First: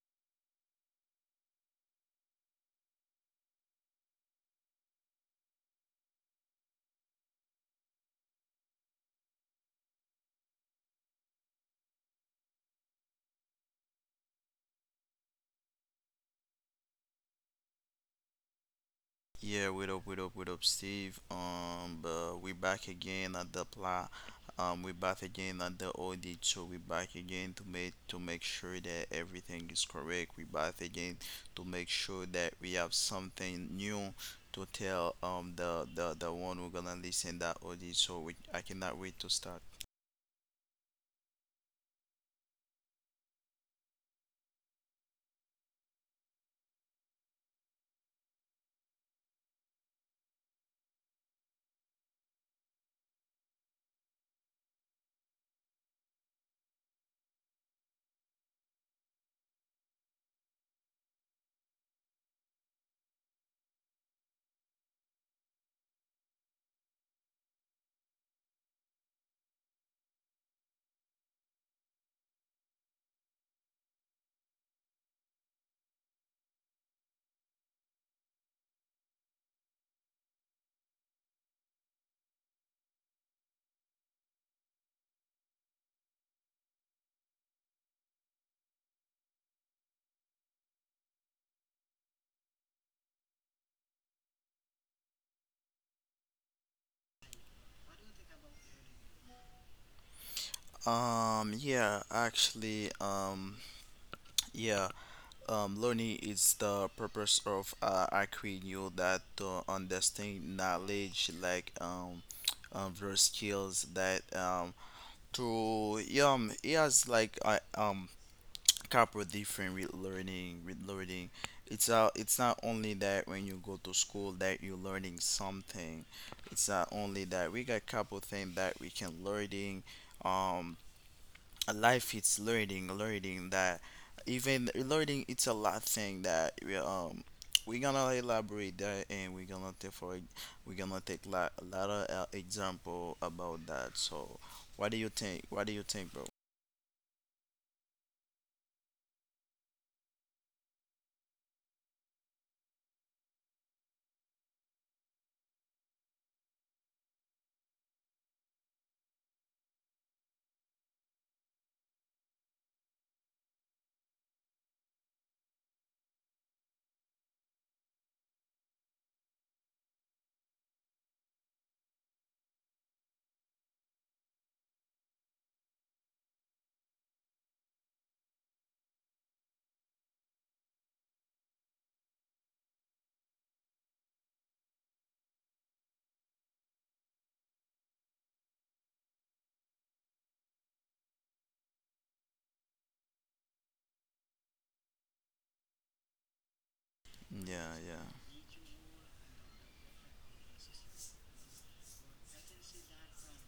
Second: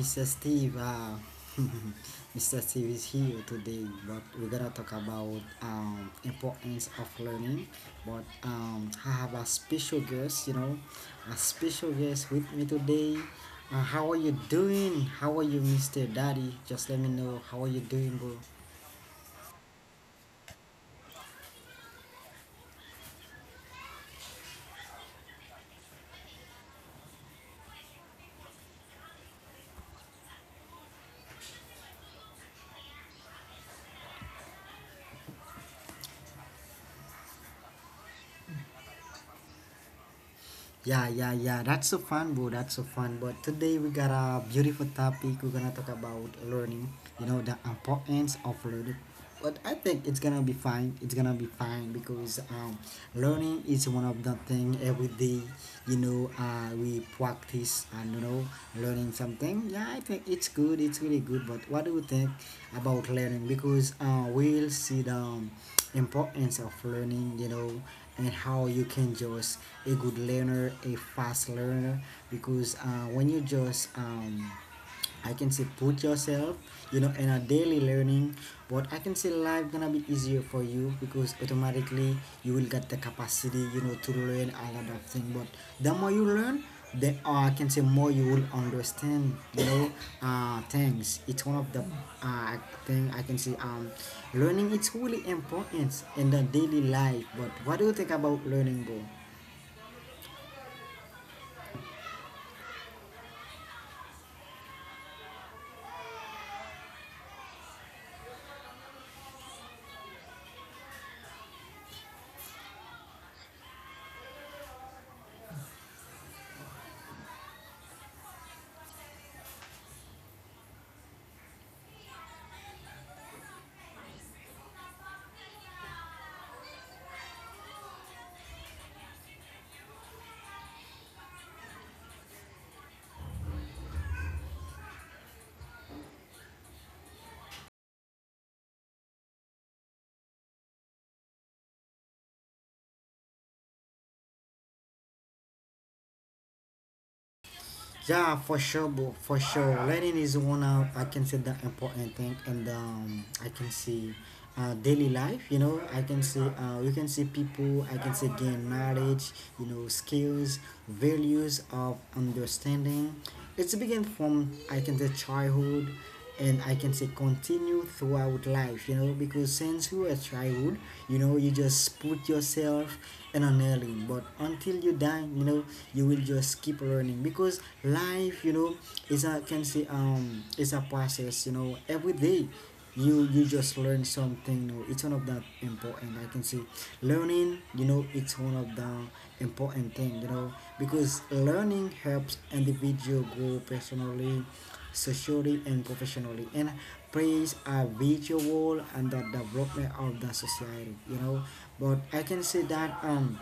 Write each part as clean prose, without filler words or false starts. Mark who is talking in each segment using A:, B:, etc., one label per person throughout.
A: Mr. Steve, Mr. Steve is here today, but we're gonna talk about importance of learning. But I have a special guest, a special guest with me today. How are you doing? How are you, Mr. Daddy? Just let me know how are you doing, bro.
B: Yeah, what up, what up, what up, Steve? But we back again at the pla we back again at the audit, so we back again to make sure that everything is correct. We back again to make sure that we have something new to tell the one who gonna listen that audit. So we I cannot wait to start.
A: Yeah, yeah, yeah. That's so fun, bro. That's so fun. But today we got a beautiful topic. We're gonna talk about learning. You know the importance of learning. But I think it's gonna be fine. It's gonna be fine because learning is one of the thing every day. We practice and you know learning something. Yeah, I think it's good. It's really good. But what do you think about learning? Because we'll see the importance of learning. You know, and how you can just a good learner, a fast learner, because when you just I can say put yourself you know in a daily learning what I can say life gonna be easier for you because automatically you will get the capacity you know to learn a lot of things but the more you learn the I can say more you will understand you know things it's one of the uh thing I can say learning it's really important in the daily life but what do you think about learning bro.
B: Yeah, actually, yeah. Learning is the purpose of acquiring you that to understand knowledge like various skills that to it has like I couple different with learning it's it's not only that when you go to school that you're learning something. It's not only that we got couple things that we can learning. um a life it's learning that even learning it's a lot thing that we're gonna elaborate that, and we're gonna take like a lot of example about that. So what do you think, bro?
A: Yeah, for sure, bro, for sure. Learning is one of I can say the important thing, and I can see daily life. You know, I can see you can see people. I can say gain knowledge. You know, skills, values of understanding. It's begin from I can say childhood and I can say continue throughout life, you know, because since you were childhood, you know, you just put yourself in an alien, but until you die, you know, you will just keep learning because life, you know, is a can say is a process, you know, every day you just learn something new. It's one of the important I can say learning, you know, it's one of the important thing, you know, because learning helps individual grow personally, socially and professionally, and plays
B: Yeah,
A: a
B: yeah,
A: vital role in the development of the society, you know. But I can say that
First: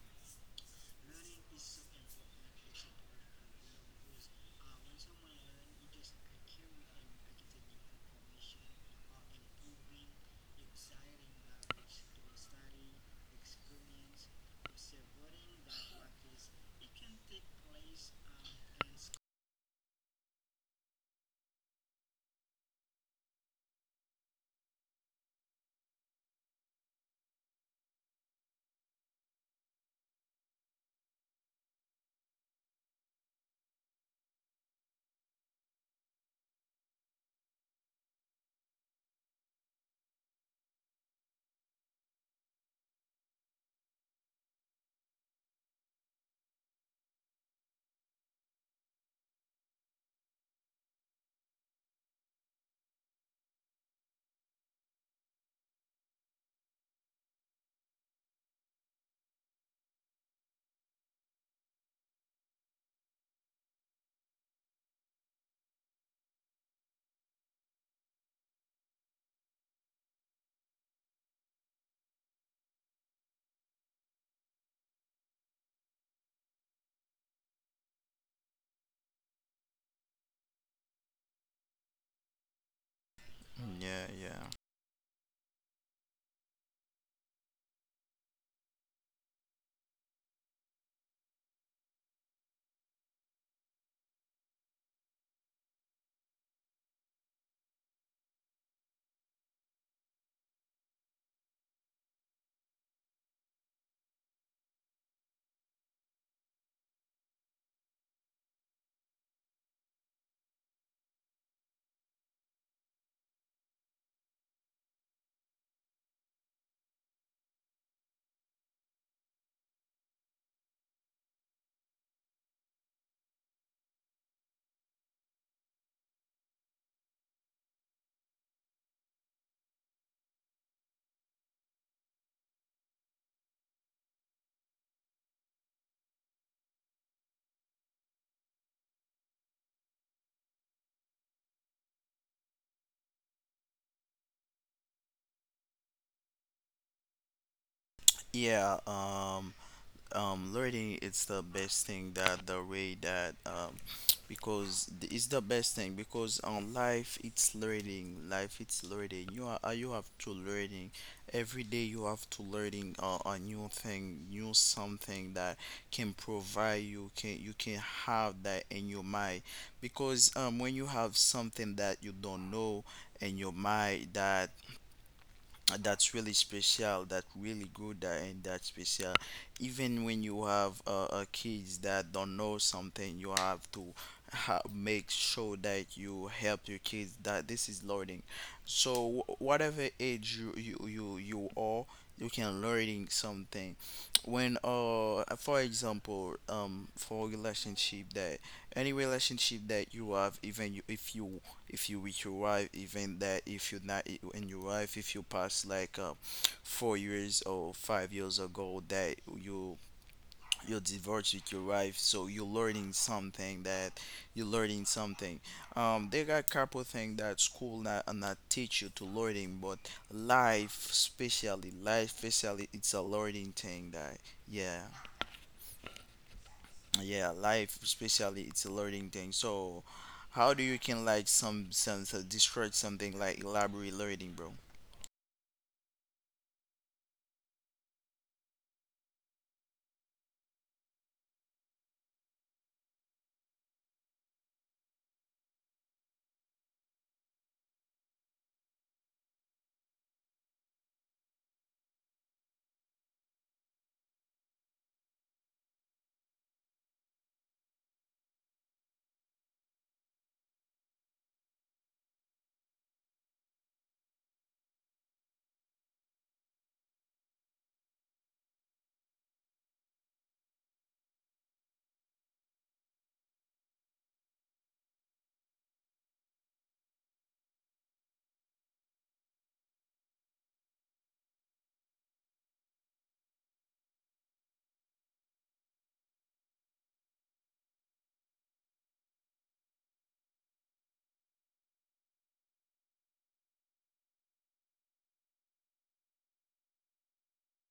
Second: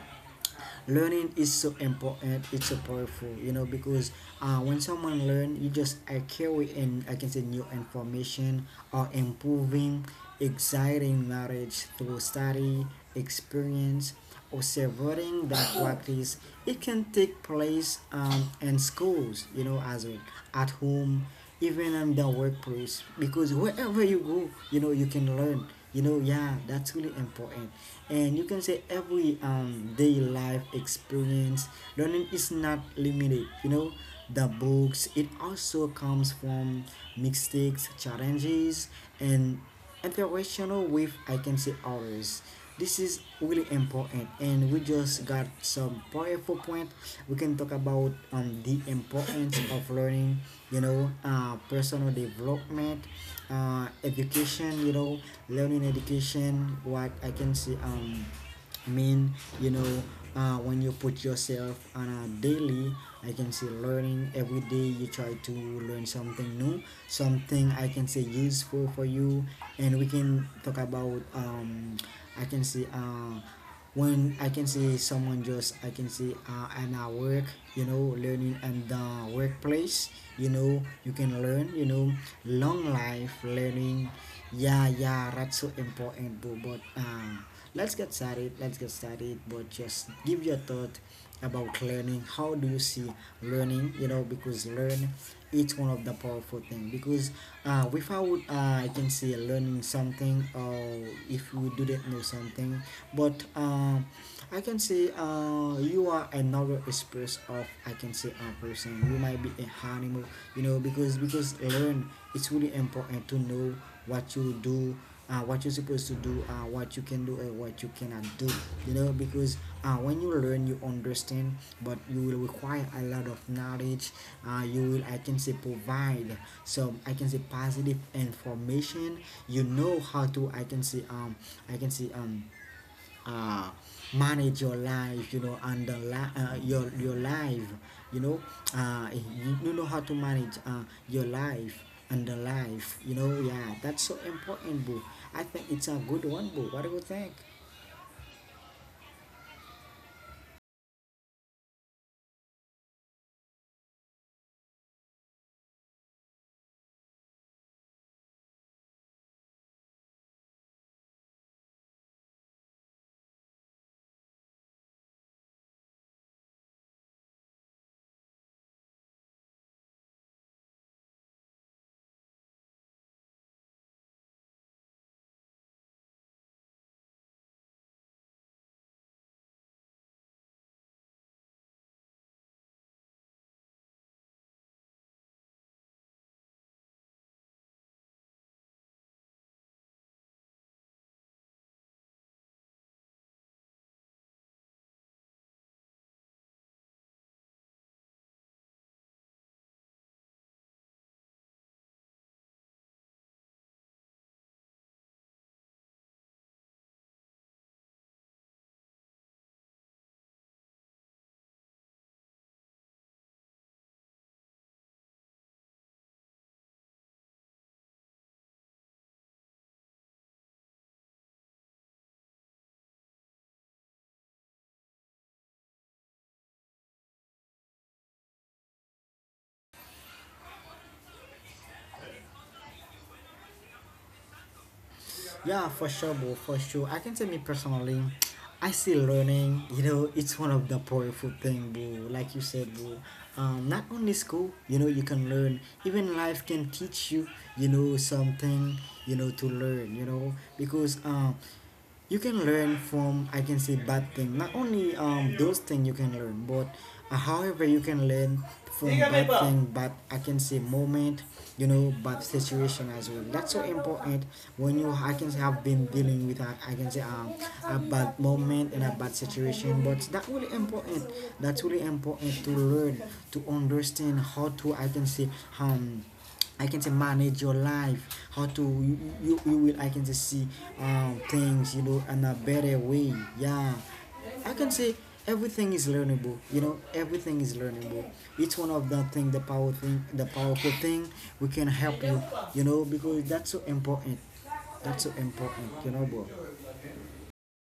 A: learning is so important, it's so powerful, you know, because when someone learn you just are carry and I can say new information or improving exciting knowledge through study, experience, observing that practice. It can take place in schools you know as well, at home, even in the workplace, because wherever you go, you know, you can learn, you know. Yeah, that's really important. And you can say every day life experience learning is not limited, you know, the books, it also comes from mistakes, challenges, and interaction with I can say others. This is really important and we just got some powerful point we can talk about the importance of learning, you know, personal development, education, you know, learning education, what I can say I mean, you know, when you put yourself on a daily, I can say learning every day. You try to learn something new, something I can say useful for you, and we can talk about I can say when I can see someone just I can see and I work you know learning and the workplace, you know you can learn, you know, long life learning.
B: yeah,
A: Yeah, yeah, that's so important bro, but let's get started, let's get started, but just give your thought about learning, how do you see learning, you know, because learn it's one of the powerful thing, because without I can say learning something, or if you didn't know something, but I can say you are another express of I can say a person, you might be an animal, you know, because learn it's really important to know what you do, what you're supposed to do, what you can do, and what you cannot do. You know, because when you learn, you understand, but you will require a lot of knowledge. You will, I can say, provide some, I can say, positive information. You know how to, I can say, I can say, um, uh, manage your life you know and the your life, you know, you know how to manage your life and the life, you know. Yeah, that's so important, boo. I think it's a good one, boo. What do you think?
B: yeah, yeah. um, Learning it's the best thing, that the way that because it's the best thing because on life it's learning, life it's learning. You are you have to learning every day. You have to learning a new thing, new something that can provide you, can have that in your mind. Because when you have something that you don't know in your mind, that that's really special, that really good, and that's special. Even when you have kids that don't know something, you have to make sure that you help your kids, that this is learning. So whatever age you are, you can learning something. When for example, for relationship that any relationship that you have, even if you, if you with your wife, even that if you're not in your wife, if you pass like 4 years or 5 years ago that you divorced with your wife, so you're learning something. That you're learning something. There are a couple things that school not, not teach you to learning, but life especially, life especially, it's a learning thing. That yeah, yeah, life especially it's a learning thing. So how do you can like some sense describe something like library learning, bro?
A: Yeah, for sure, bro, for sure. I can say me personally, I still learning. You know, it's one of the powerful thing, bro. Like you said, bro. Not only school, you know, you can learn. Even life can teach you, you know, something, you know, to learn. You know, because you can learn from I can say bad thing, not only those things you can learn but however you can learn from bad thing but I can say moment, you know, bad situation as well. That's so important when you I can say have been dealing with a, I can say a bad moment and a bad situation, but that really important. That's really important to learn, to understand how to I can say um I can say manage your life, how to you will I can just see things you know in a better way. Yeah, I can say everything is learnable. You know everything is learnable. It's one of the thing, the power thing, the powerful thing we can help you. You know because that's so important. That's so important. You know, bro.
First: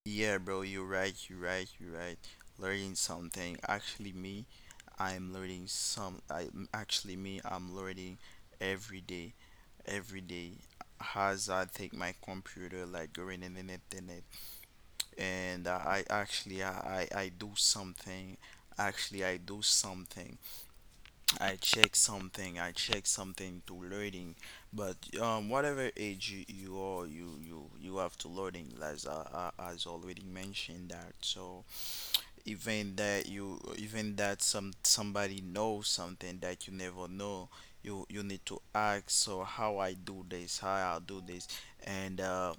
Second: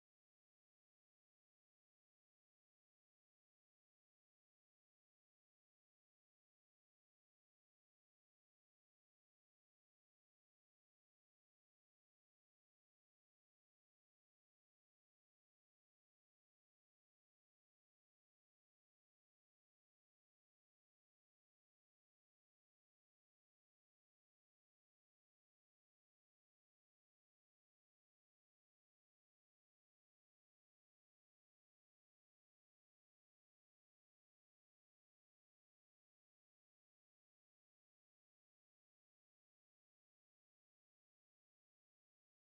B: Yeah, bro, you're right, you're right, you're right. Learning something, actually me, I'm learning some I actually me, I'm learning every day, every day. As I take my computer, like going in the internet, and I do something, actually I do something. I check something to learning. But whatever age you are, you have to learning, as I as already mentioned that. So even that, you even that some somebody knows something that you never know, you need to ask. So how I do this, how I do this, and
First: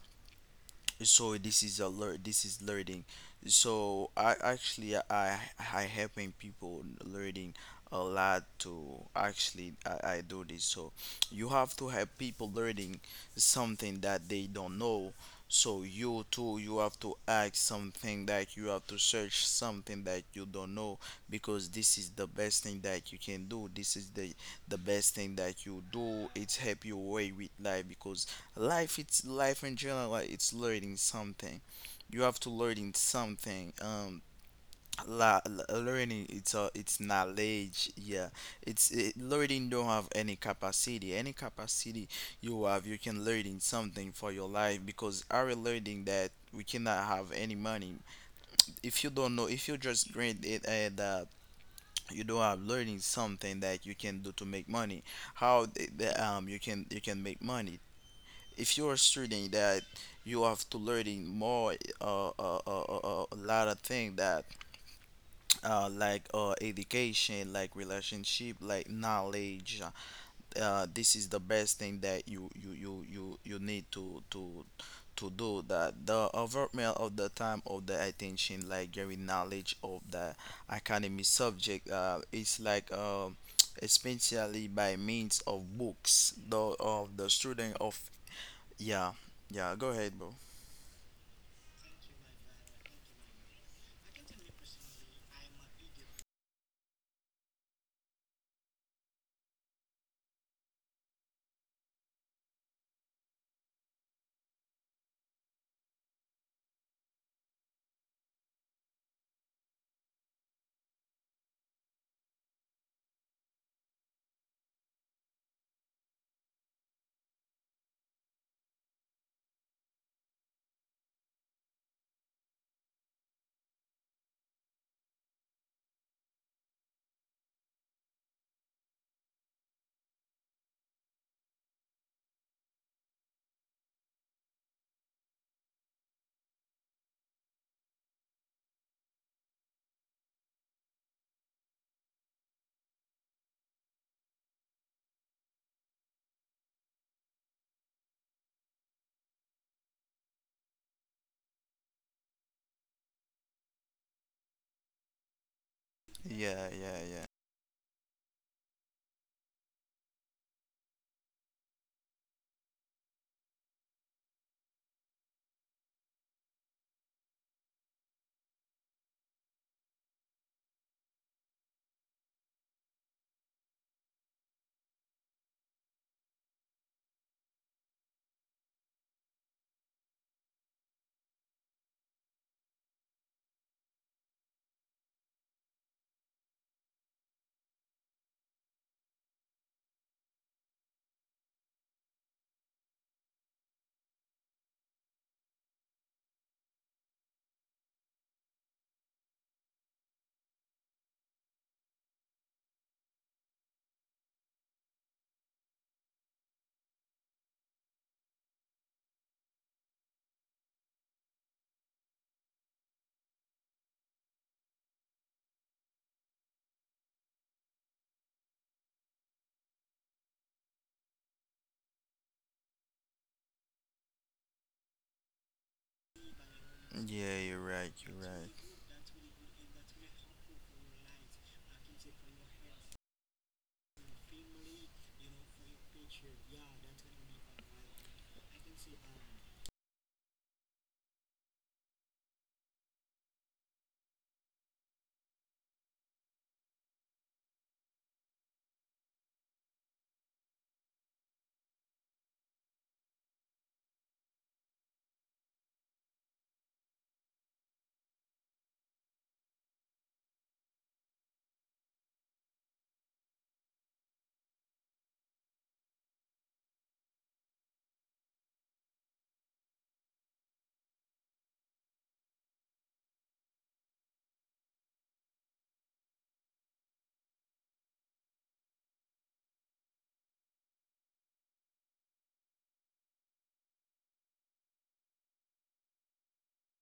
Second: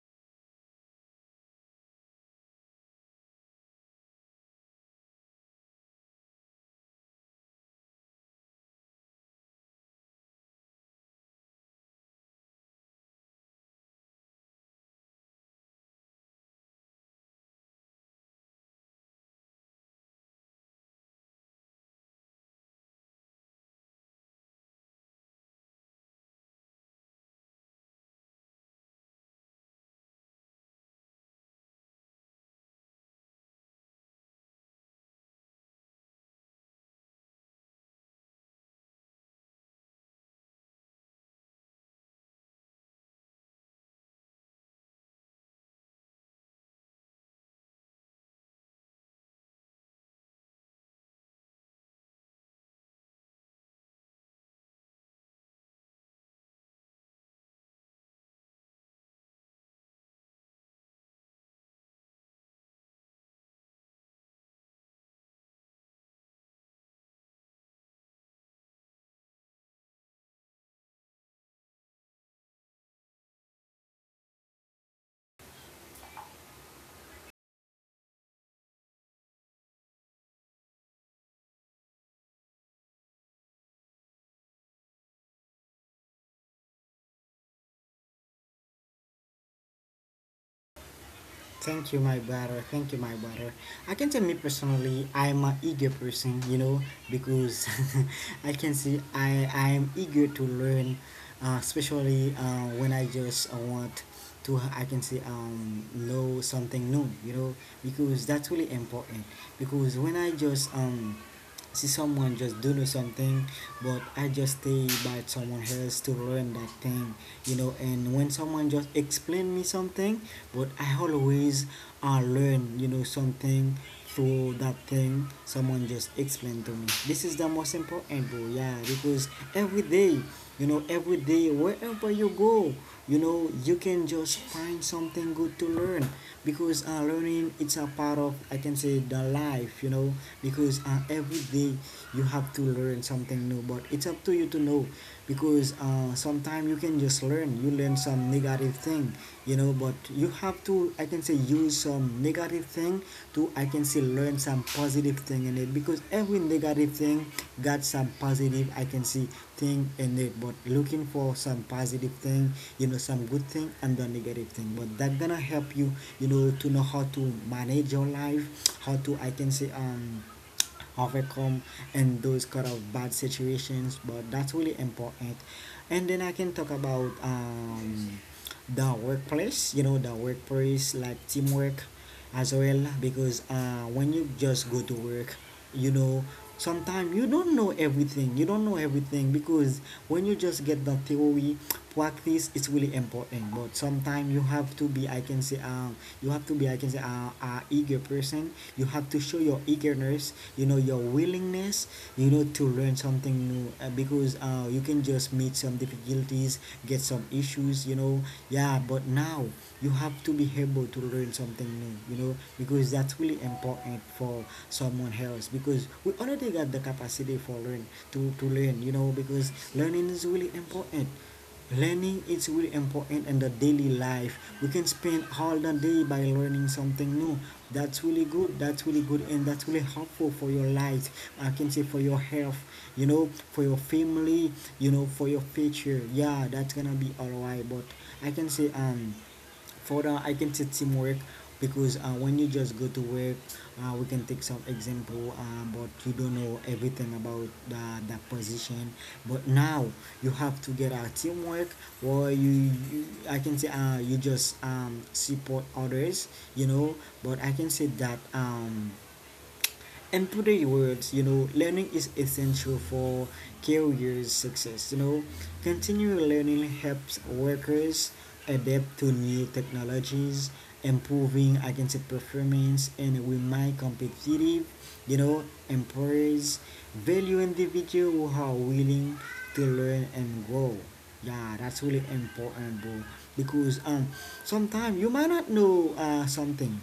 B: so this is a this is learning. So I actually I helping people learning a lot. To actually I do this, so you have to help people learning something that they don't know. So you too, you have to ask something, that you have to search something that you don't know, because this is the best thing that you can do. This is the best thing that you do, it's help you way with life. Because life, it's life in general, like it's learning something, you have to learning something. Learning, it's a, it's knowledge. Yeah, learning don't have any capacity, any capacity. You have, you can learning something for your life, because our learning that we cannot have any money. If you don't know, if you just grant it, and you don't have learning something that you can do to make money. How you can, you can make money? If you're a student, that you have to learning more a lot of things that like education, like relationship, like knowledge. This is the best thing that you need to to do that, the overwhelm of the time of the attention, like giving knowledge of the academy subject, is like especially by means of books, the of the student of yeah, yeah, go ahead, bro.
A: Thank you, my brother. Thank you, my brother. I can tell me personally, I'm an eager person, you know, because I can see I'm eager to learn, especially when I just want to I can say know something new, you know, because that's really important. Because when I just see someone just doing something, but I just stay by someone else to learn that thing, you know. And when someone just explain me something, but I always learn you know something through that thing someone just explained to me, this is the most important bro. Yeah, because every day, you know, every day wherever you go, you know, you can just find something good to learn, because learning it's a part of I can say the life, you know, because every day you have to learn something new, but it's up to you to know. Because sometimes you can just learn, you learn some negative thing, you know, but you have to I can say use do some negative thing to I can still learn some positive thing in it, because every
B: Yeah,
A: negative
B: yeah, yeah.
A: thing got some positive I can see thing in it, but looking for some positive thing, you know, some good thing and the negative thing, but that gonna help you, you know, to know how to manage your life, how to I can say overcome in those kind of bad situations, but that's really important. And then I can talk about the workplace, you know, the workplace like teamwork as well, because when you just go to work, you know, sometimes you don't know everything, you don't know everything, because when you just get the theory, practice is really important, but sometimes you have to be I can say you have to be I can say eager person, you have to show your eagerness, you know, your willingness, you know, to learn something new, because you can just meet some difficulties, get some issues, you know. Yeah, but now you have to be able to learn something new, you know, because that's really important for someone else, because we already got the capacity for learn to learn, you know, because learning is really important. Learning is really important in the daily life. We can spend all the day by learning something
B: Yeah,
A: new.
B: you're right,
A: That's
B: you're
A: really
B: right.
A: good. That's really good, and that's really helpful for your life. I can say for your health, you know, for your family, you know, for your future. Yeah, that's gonna be alright. But I can say for that I can say teamwork, because when you just go to work, we can take some example, but you don't know everything about the position, but now you have to get a teamwork, or you I can say you just support others, you know. But I can say that in today's world, you know, learning is essential for career success. You know, continual learning helps workers adapt to new technologies, improving against performance, and remain competitive. You know, employers value individuals who are willing to learn and grow. Yeah, that's really important, bro. Because sometimes you might not know something,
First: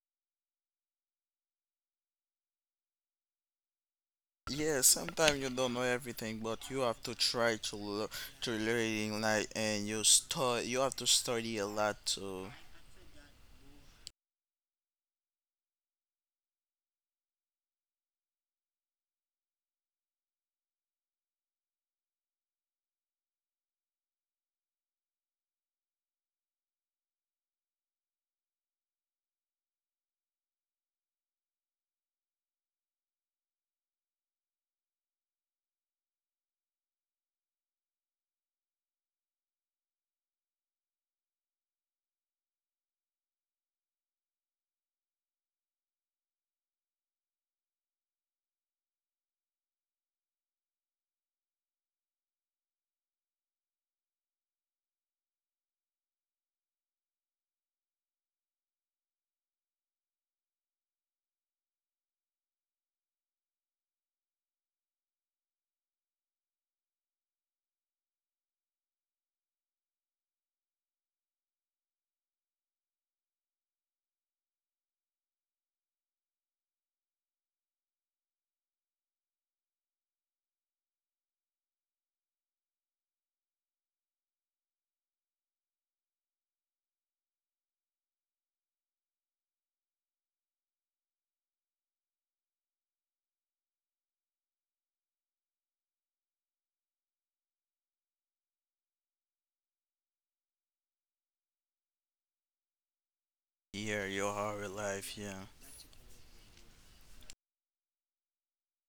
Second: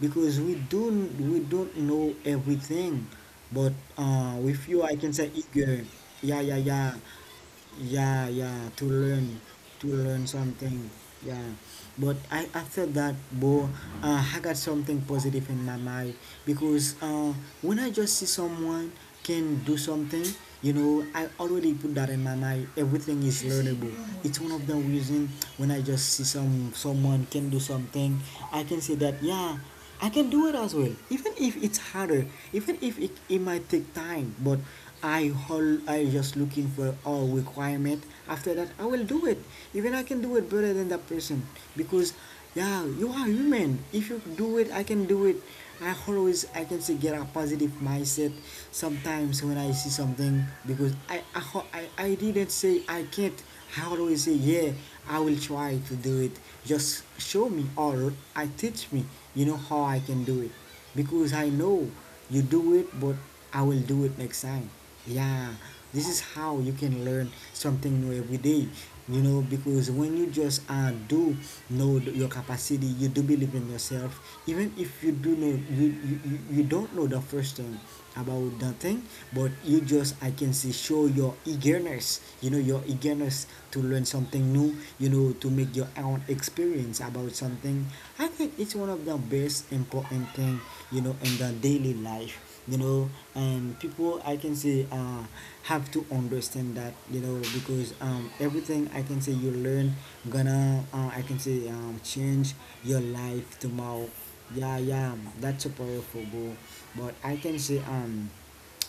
A: because we don't know everything but with
B: Yeah,
A: you I can say
B: sometimes you don't know
A: eager. Yeah,
B: everything,
A: yeah,
B: but you
A: yeah,
B: have to try to
A: yeah,
B: to
A: yeah, to
B: learning,
A: learn,
B: like,
A: to
B: and you
A: learn
B: start you
A: something.
B: have to
A: Yeah,
B: study a lot
A: but I,
B: to
A: after that, bo, I got something positive in my mind because when I just see someone can do something, you know, I already put that in my mind: everything is learnable. It's one of the reason when I just see someone can do something, I can say that yeah, I can do it as well. Even if it's harder, even if it might take time, but I hold. I just looking for all requirement. After that, I will do it. Even I can do it better than that person because, yeah, you are human. If you do it, I can do it. I always I can say get a positive mindset sometimes when I see something because I didn't say I can't. How do we say, yeah, I will try to do it. Just show me or I teach me, you know, how I can do it. Because I know you do it, but I will do it next time. Yeah, this is how you can learn something new every day, you know, because when you just do know your capacity, you do believe in yourself, even if you do know you don't know the first thing about the thing, but you just I can see show your eagerness, you know, your eagerness to learn something new, you know, to make your own experience about something. I think it's one of the best important thing, you know, in the daily life, you know. And people I can say have to understand that, you know, because everything I can say you learn gonna I can say change your life tomorrow.
B: hear your whole
A: Yeah, yeah,
B: life, yeah.
A: that's a powerful goal. But I can say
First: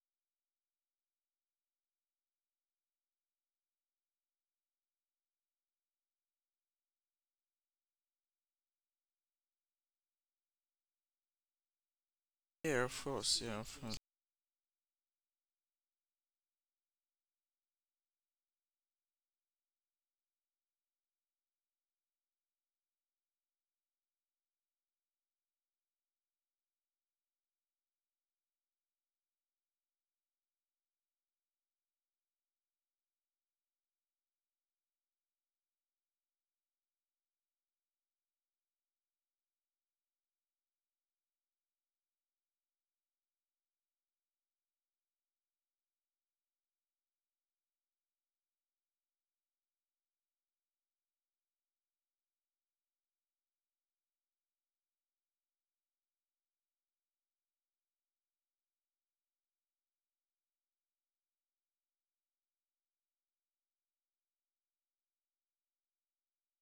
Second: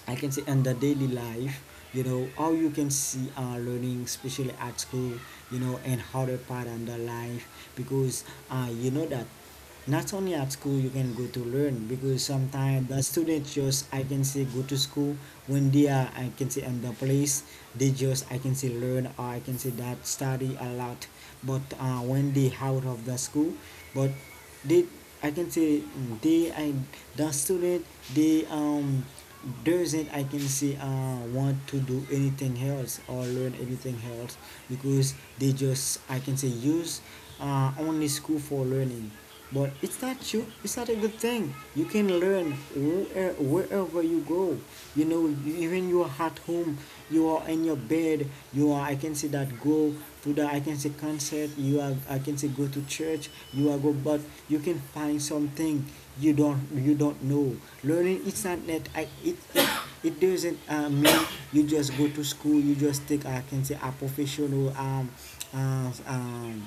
A: I can say and the daily life, you know, how you can see our learning, especially at school, you know, and how they part under life. Because you know that not only at school you can go to learn, because
B: Yeah,
A: sometimes the
B: of course,
A: students
B: yeah, of
A: just
B: course.
A: I can say go to school when they are I can say in the place, they just I can say learn or I can say that study a lot. But when they out of the school, but they I can say mm, they I the student, they doesn't I can say want to do anything else or learn anything else, because they just I can say use only school for learning. But it's not true. It's not a good thing. You can learn where, wherever you go. You know, even you are at home, you are in your bed, you are I can say that go to the I can say concert, you are I can say go to church, you are go, but you can find something you don't, you don't know. Learning, it's not that I, it doesn't mean you just go to school, you just take I can say a professional uh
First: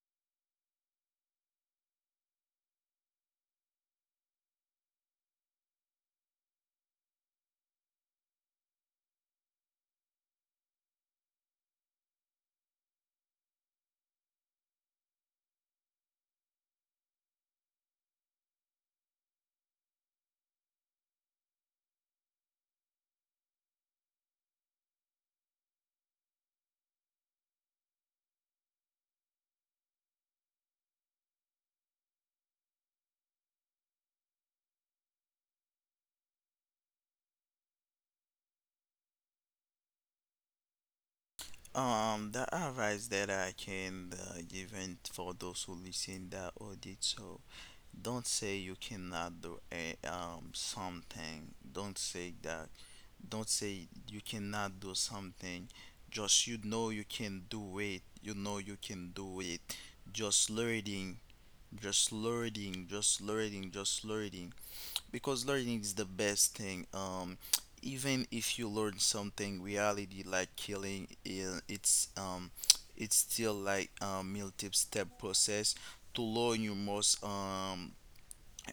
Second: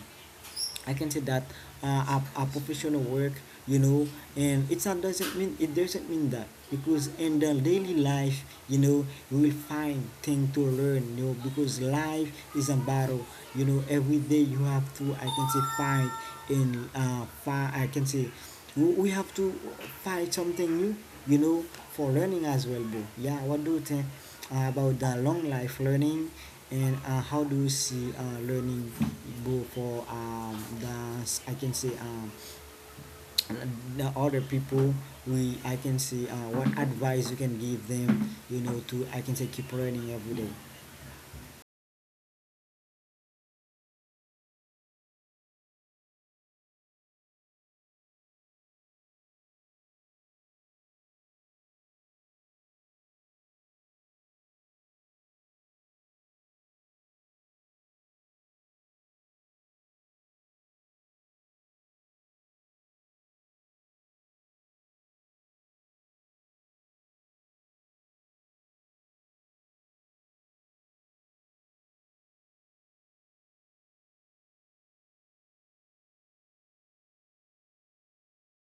A: I can say that a professional work, you know. And it's not doesn't mean, it doesn't mean that, because in the daily life, you know, we will find thing to learn, you know, because life is a battle, you know. Every day you have to, I can say, find in I can say we have to find something new, you know, for learning as well, bro. Yeah, what do you think about the long life learning and how do you see learning, bro, for the, I can say, the other people, we, I can say, what advice you can give them, you know, to, I can say, keep learning every day.
B: The advice that I can give in for those who listen that audit, so don't say you cannot do a, something. Don't say that. Don't say you cannot do something. Just you know you can do it. You know you can do it. Just learning, just learning, just learning, just learning. Because learning is the best thing. Even if you learn something, reality like killing, it's still like a multi-step process. To learn you must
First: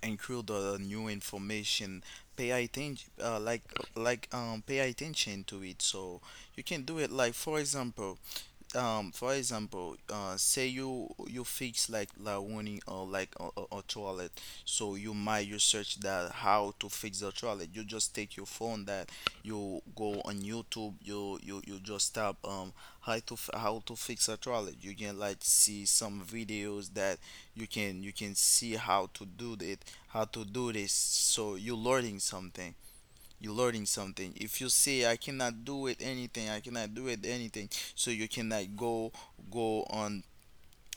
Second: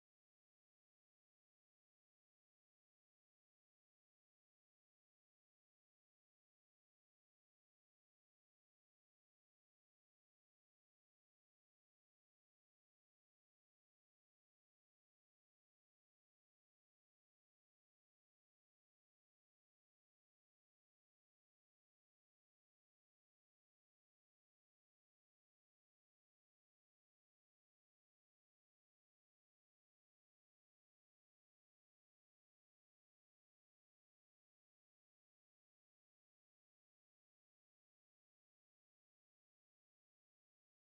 B: include new information, pay attention like pay attention to it. So you can do it, like for example, for example, say you, you fix like laundry or like a toilet. So you might, you search that how to fix the toilet. You just take your phone, that you go on YouTube. You, you just type how to how to fix a toilet. You can like see some videos that you can, you can see how to do it, how to do this. So you're learning something, you're learning something. If you say I cannot do it anything, I cannot do it anything, so you cannot go, go on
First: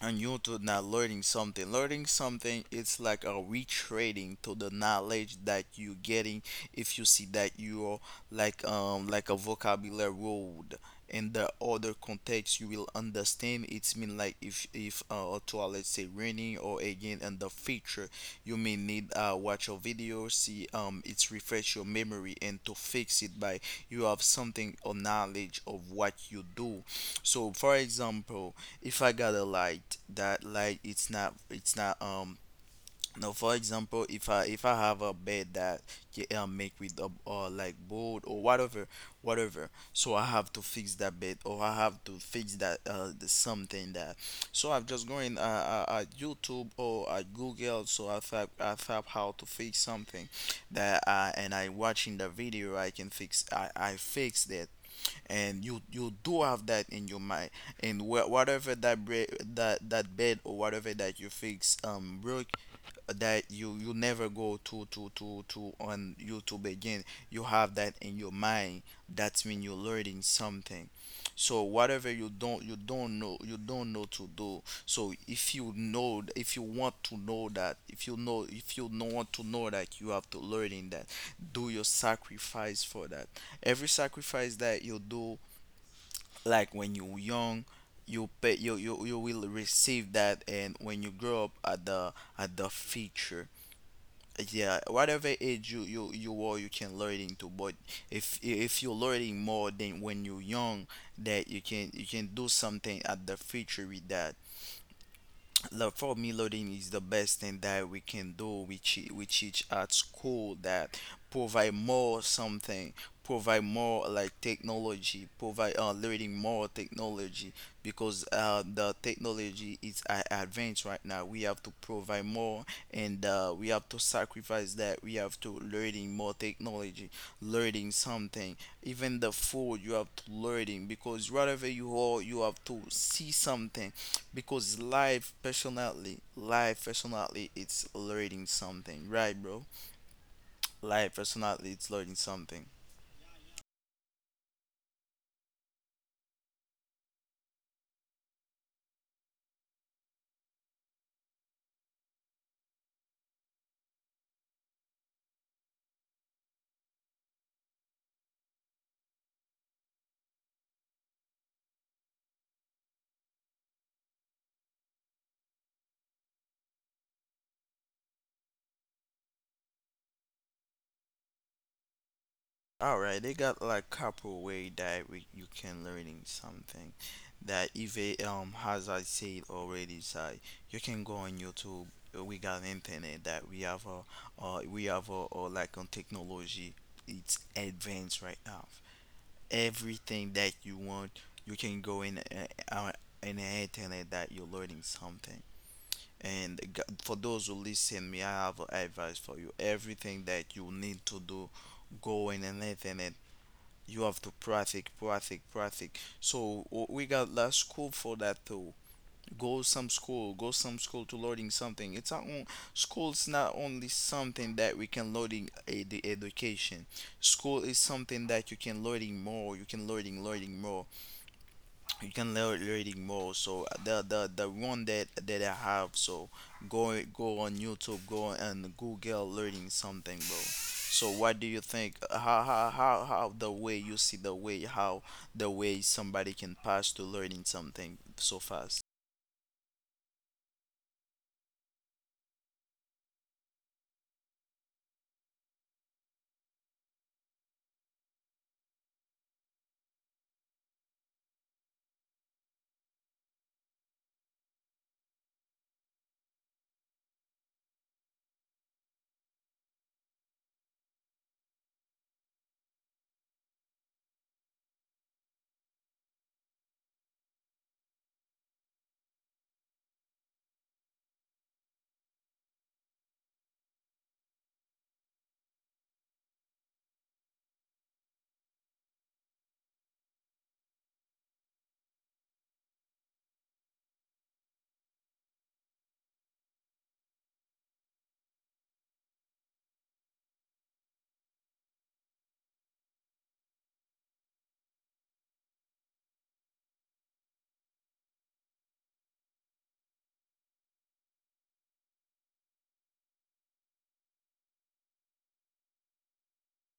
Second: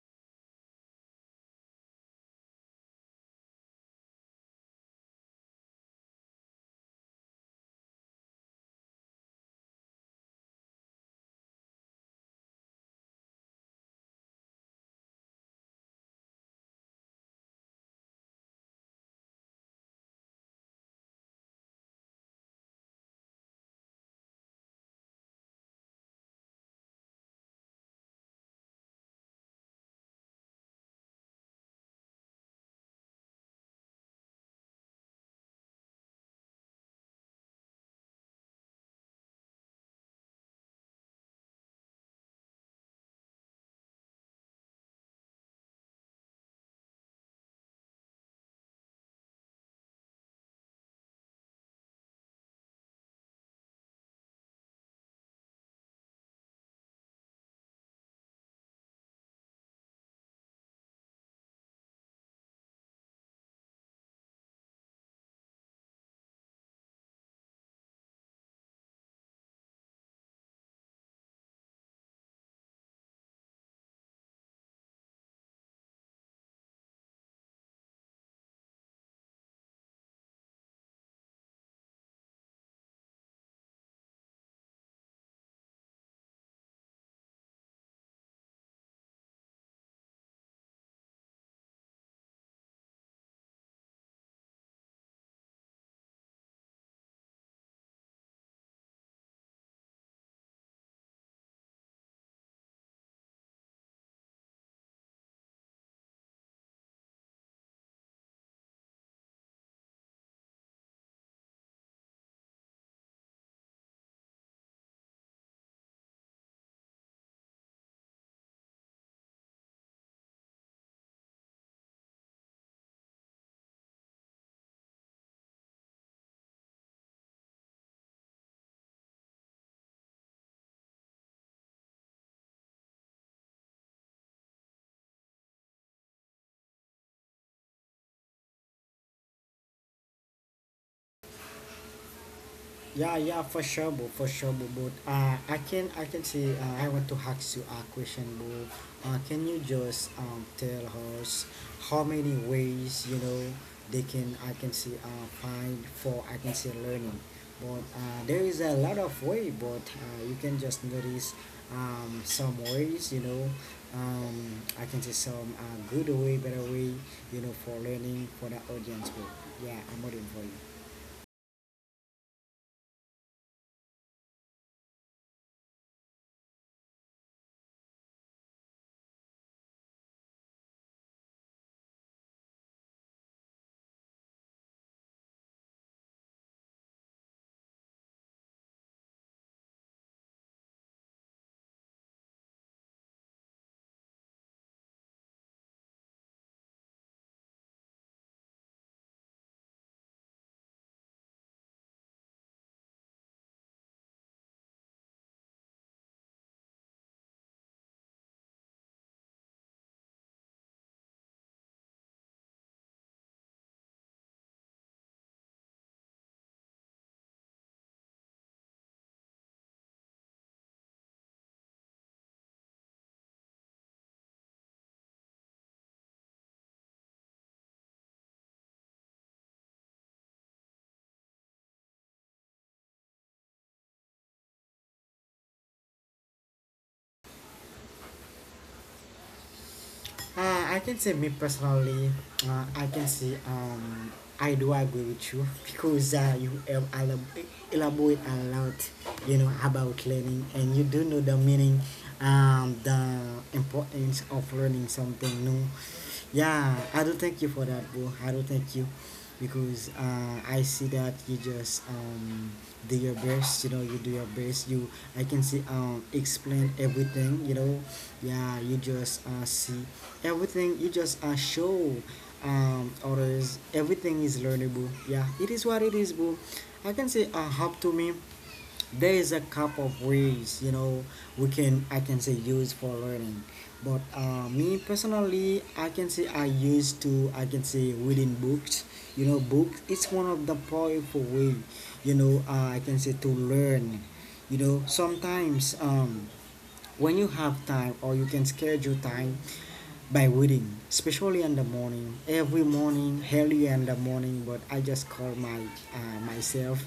B: on YouTube, not learning something. Learning something it's like a retrading to the knowledge that you're getting. If you see that you're like a vocabulary road in the other context, you will understand it's mean like if to let's say raining or again in the future, you may need watch a video, see it's refresh your memory and to fix it. By you have something or knowledge of what you do. So for example, if I got a light that light it's not, it's not no, for example, if I, if I have a bed that yeah, I make with a or like board or whatever, whatever. So I have to fix that bed, or I have to fix that the something. That so I'm just going at YouTube or at Google, so I type, I type how to fix something that, and I watching the video, I can fix, I fix that. And you do have that in your mind, and whatever that that bed or whatever that you fix broke, that you never go to on YouTube again. You have that in your mind. That's when you're learning something. So whatever you don't, you don't know, you don't know to do, so if you know, if you want to know that, if you know want to know that you have to learn in that. Do your sacrifice for that. Every sacrifice that you do, like when you young, you pay, you you will receive that. And when you grow up at the, at the future, yeah, whatever age you are, you can learning to. But if you're learning more than when you're young, that you can, you can do something at the future with that. Like, for me learning is the best thing that we can do. We teach, we teach at school that provide more something, provide more like technology, provide learning more technology. Because the technology is advanced right now. We have to provide more, and we have to sacrifice that. We have to learning more technology, learning something. Even the food, you have to learning, because whatever you are, you have to see something. Because life, personally, it's learning something, right, bro? Life, personally, it's learning something.
A: Yeah, yeah, for sure, bro, for sure, bro. But I can say, I want to ask you a question, bro. Can you just tell us how many ways you know they can, I can say, find for, I can say, learning. But there is a lot of way, but you can just notice some ways, you know, I can say some good way, better way, you know, for learning for the audience, bro. Yeah, I'm waiting for you.
B: Alright, they got like couple way that we, you can learning something. That if it, as I said already, say you can go on YouTube. We got internet, that we have a, uh, like on technology. It's advanced right now. Everything that you want, you can go in the internet that you're learning something. And for those who listen me, I have advice for you. Everything that you need to do, go in the internet, you have to practice, practice, practice. So we got less school for that too. Go some school to learning something. It's not on, school's not only something that we can learning a, the education. School is something that you can learning more. You can learning, learning more, you can learn learning more. So the one that I have, so go go on youtube, go and google learning something, bro. So what do you think? How the way you see, the way how the way somebody can pass to learning something so fast?
A: I can say me personally, I can say I do agree with you because you elaborate a lot, you know, about learning, and you do know the meaning, the importance of learning something new. Yeah, I do thank you for that, bro. I do thank you because I see that you just do your best. You know, you do your best. You, I can see explain everything. You know, yeah, you just see everything. You just show others everything is learnable. Yeah, it is what it is, boo. I can say up to me there is a couple of ways, you know, we can I can say use for learning. But me personally I can say I used to I can say reading books. You know, books, it's one of the powerful way, you know, I can say to learn, you know. Sometimes um, when you have time or you can schedule time by reading, especially in the morning. Every morning, early in the morning, but I just call my myself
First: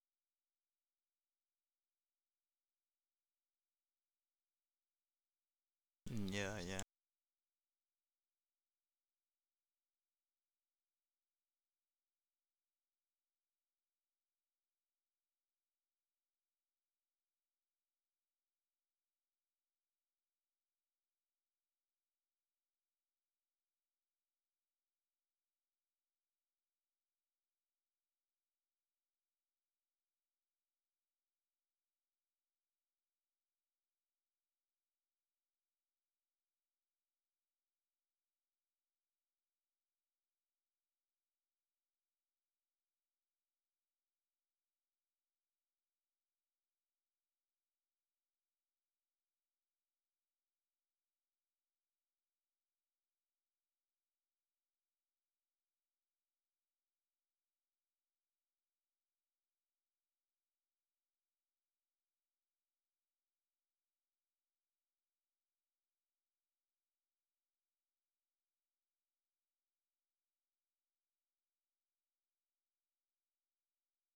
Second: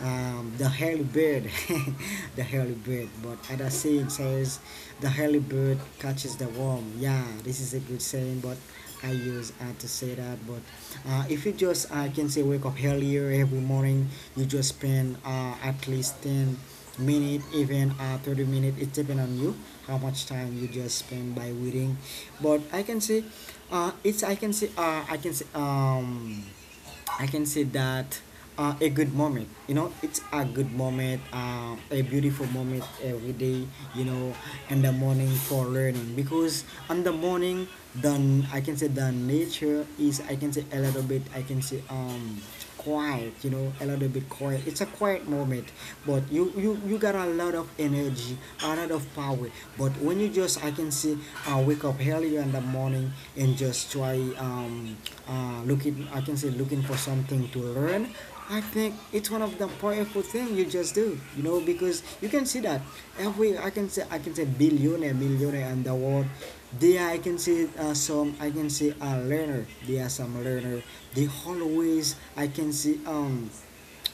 A: the early bird, the early bird. But other saying says, the early bird catches the
B: Yeah, yeah,
A: worm. Yeah, this is a good saying, but I use to say that. But if you just, I can say, wake up earlier every morning, you just spend at least 10 minutes, even 30 minute, it depend on you how much time you just spend by reading. But I can say it's I can say I can say I can say that a good moment, you know, it's a good moment, a beautiful moment every day, you know, in the morning for learning. Because in the morning, the I can say the nature is I can say a little bit I can say quiet, you know, a little bit quiet, it's a quiet moment. But you got a lot of energy, a lot of power. But when you just I can see wake up earlier in the morning and just try looking, I can say looking for something to learn. I think it's one of the powerful thing you just do, you know, because you can see that every I can say billionaire, millionaire in the world. They are, I can see some I can see a learner. They are some learner. They always I can see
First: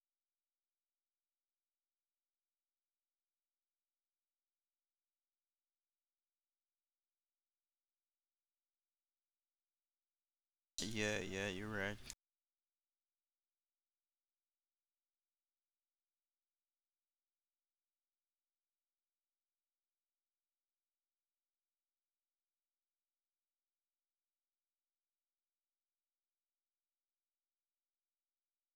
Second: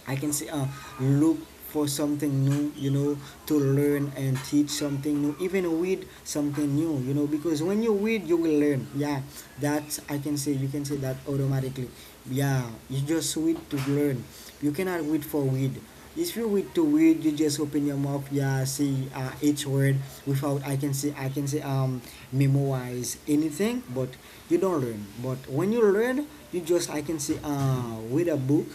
A: I can say look for something new, you know, to learn and teach something new, even read something new, you know, because when you read, you will learn. Yeah, that I can say, you can say that
B: yeah, yeah, you're
A: automatically.
B: right.
A: Yeah, you just read to learn. You cannot read for read. If you read to read, you just open your mouth, yeah, see each word without, I can say, memorize anything, but you don't learn. But when you learn, you just, read a book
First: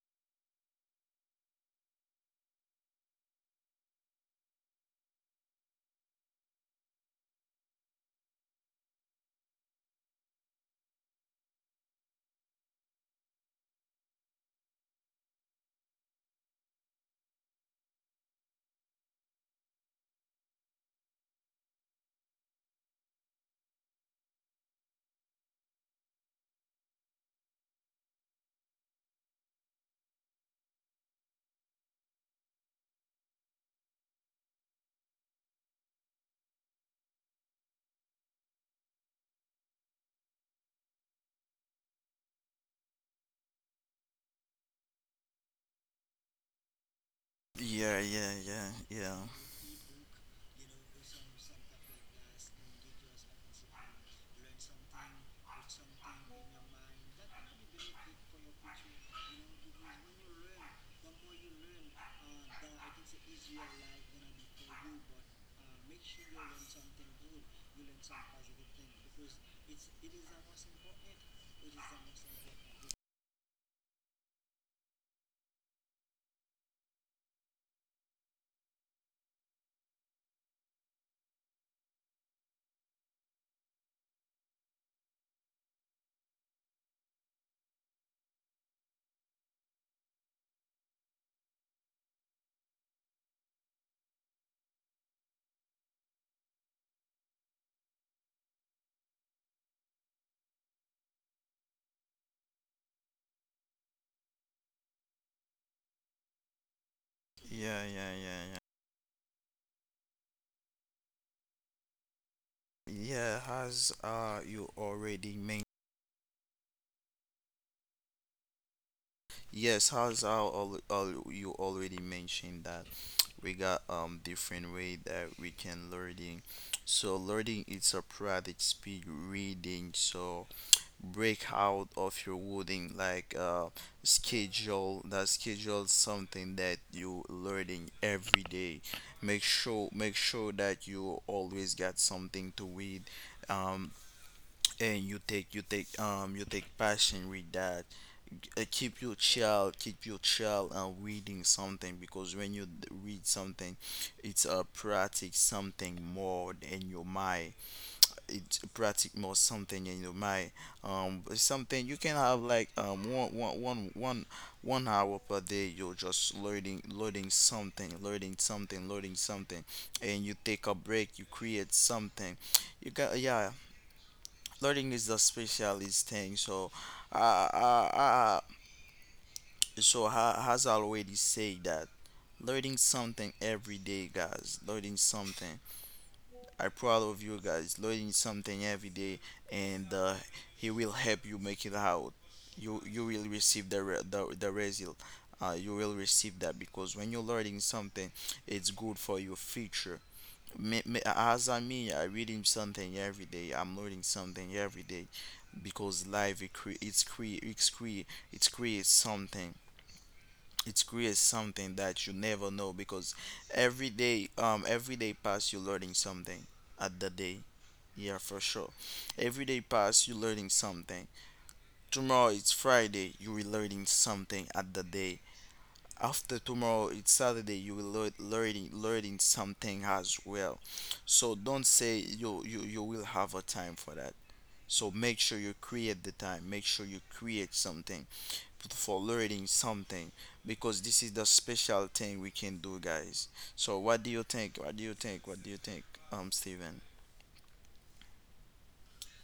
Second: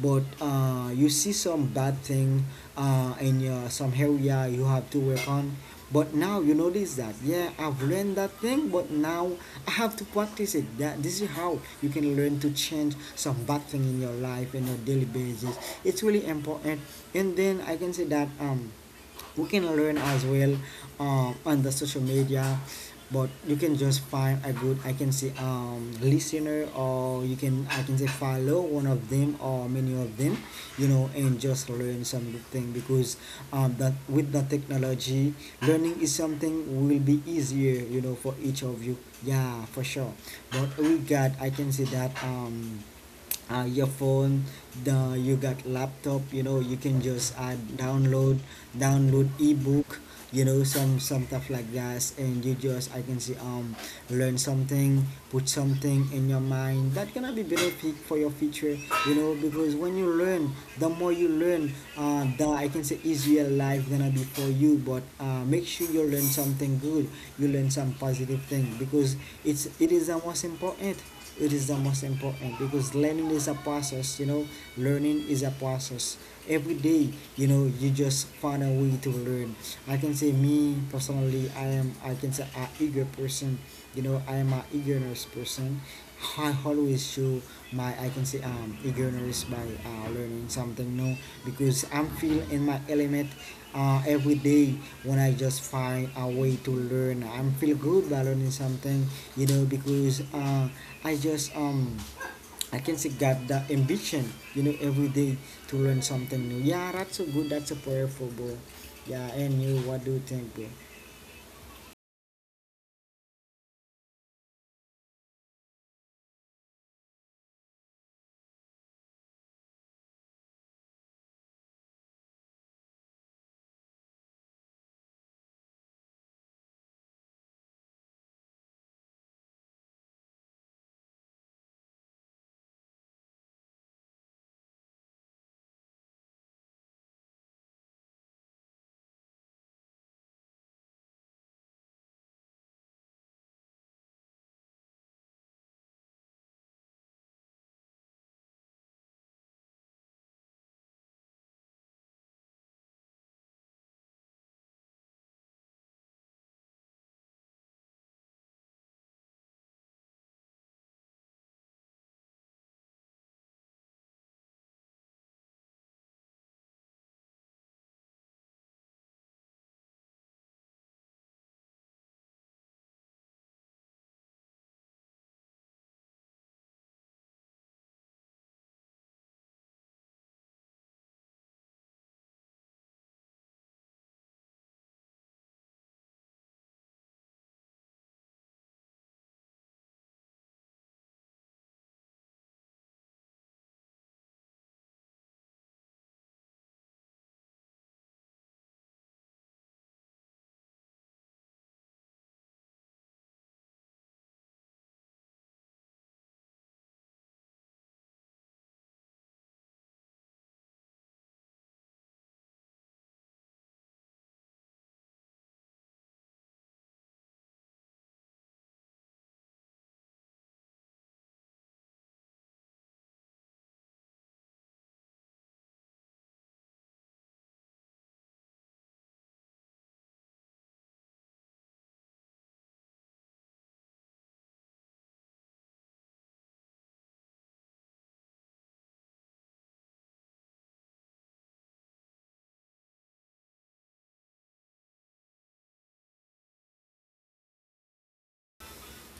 A: but you see some bad thing in your, some area you have to work on. But now you notice that, yeah, I've learned that thing, but now I have to practice it. That this is how you can learn to change some bad thing in your life, in your daily basis. It's really important. And then I can say that we can learn as well on the social media. But you can just find a good, I can say, listener, or you can, I can say, follow one of them or many of them, you know, and just learn some good thing. Because that with the technology, learning is something will be easier, you know, for each of you. Yeah, for sure. But we got, I can say that, your phone, the you got laptop, you know. You can just add
B: Yeah, yeah,
A: download
B: yeah, yeah,
A: download ebook, you know, some stuff like that. And you just, I can see, learn something, put something in your mind that gonna be benefit for your future, you know. Because when you learn, the more you learn, the, I can say, easier life gonna be for you. But make sure you learn something good, you learn some positive thing, because it is the most important. It is the most important, because learning is a process, you know. Learning is a process every day. You know, you just find a way to learn. I can say, me personally, I am, I can say, a eager person, you know. I am an eagerness person. I always show my, I can say, eagerness by learning something new, because I'm feeling in my element every day. When I just find a way to learn, I am feel good by learning something, you know, because I just I can see got the ambition, you know, every day, to learn something new. Yeah, that's so good. That's a
B: yeah, yeah,
A: powerful,
B: yeah, yeah,
A: bro. Yeah, and you, what do you think, bro?
B: yeah, as you already mentioned. Yes, as I all you already mentioned that we got different way that we can learning. So learning it's a private speed reading. So break out of your wording like schedule that schedule something that you learning every day. Make sure that you always got something to read. Um, and you take you take passion with that. Keep your child, reading something, because when you read something, it's a, practice something more in your mind it's Practice more something in your mind. Something you can have like um one hour per day, you're just learning something, learning something. And you take a break, you create something. You got. Yeah, learning is the specialist thing. So I, I, so has already said that learning something every day, guys. Learning something. I'm proud of you guys. Learning something every day, and he will help you make it out. You will receive the the result. You will receive that, because when you're learning something, it's good for your future. As I mean, I reading something every day. I'm learning something every day, because life it it's creates something, it creates something that you never know, because every day pass, you're learning something at the day. Yeah, for sure. Every day pass, you're learning something. Tomorrow it's friday, you will learning something at the day. After tomorrow it's saturday, you will learning learning something as well. So don't say you will have a time for that. So make sure you create the time. Make sure you create something for learning something, because this is the special thing we can do, guys. So what do you think? What do you think? What do you think, Steven?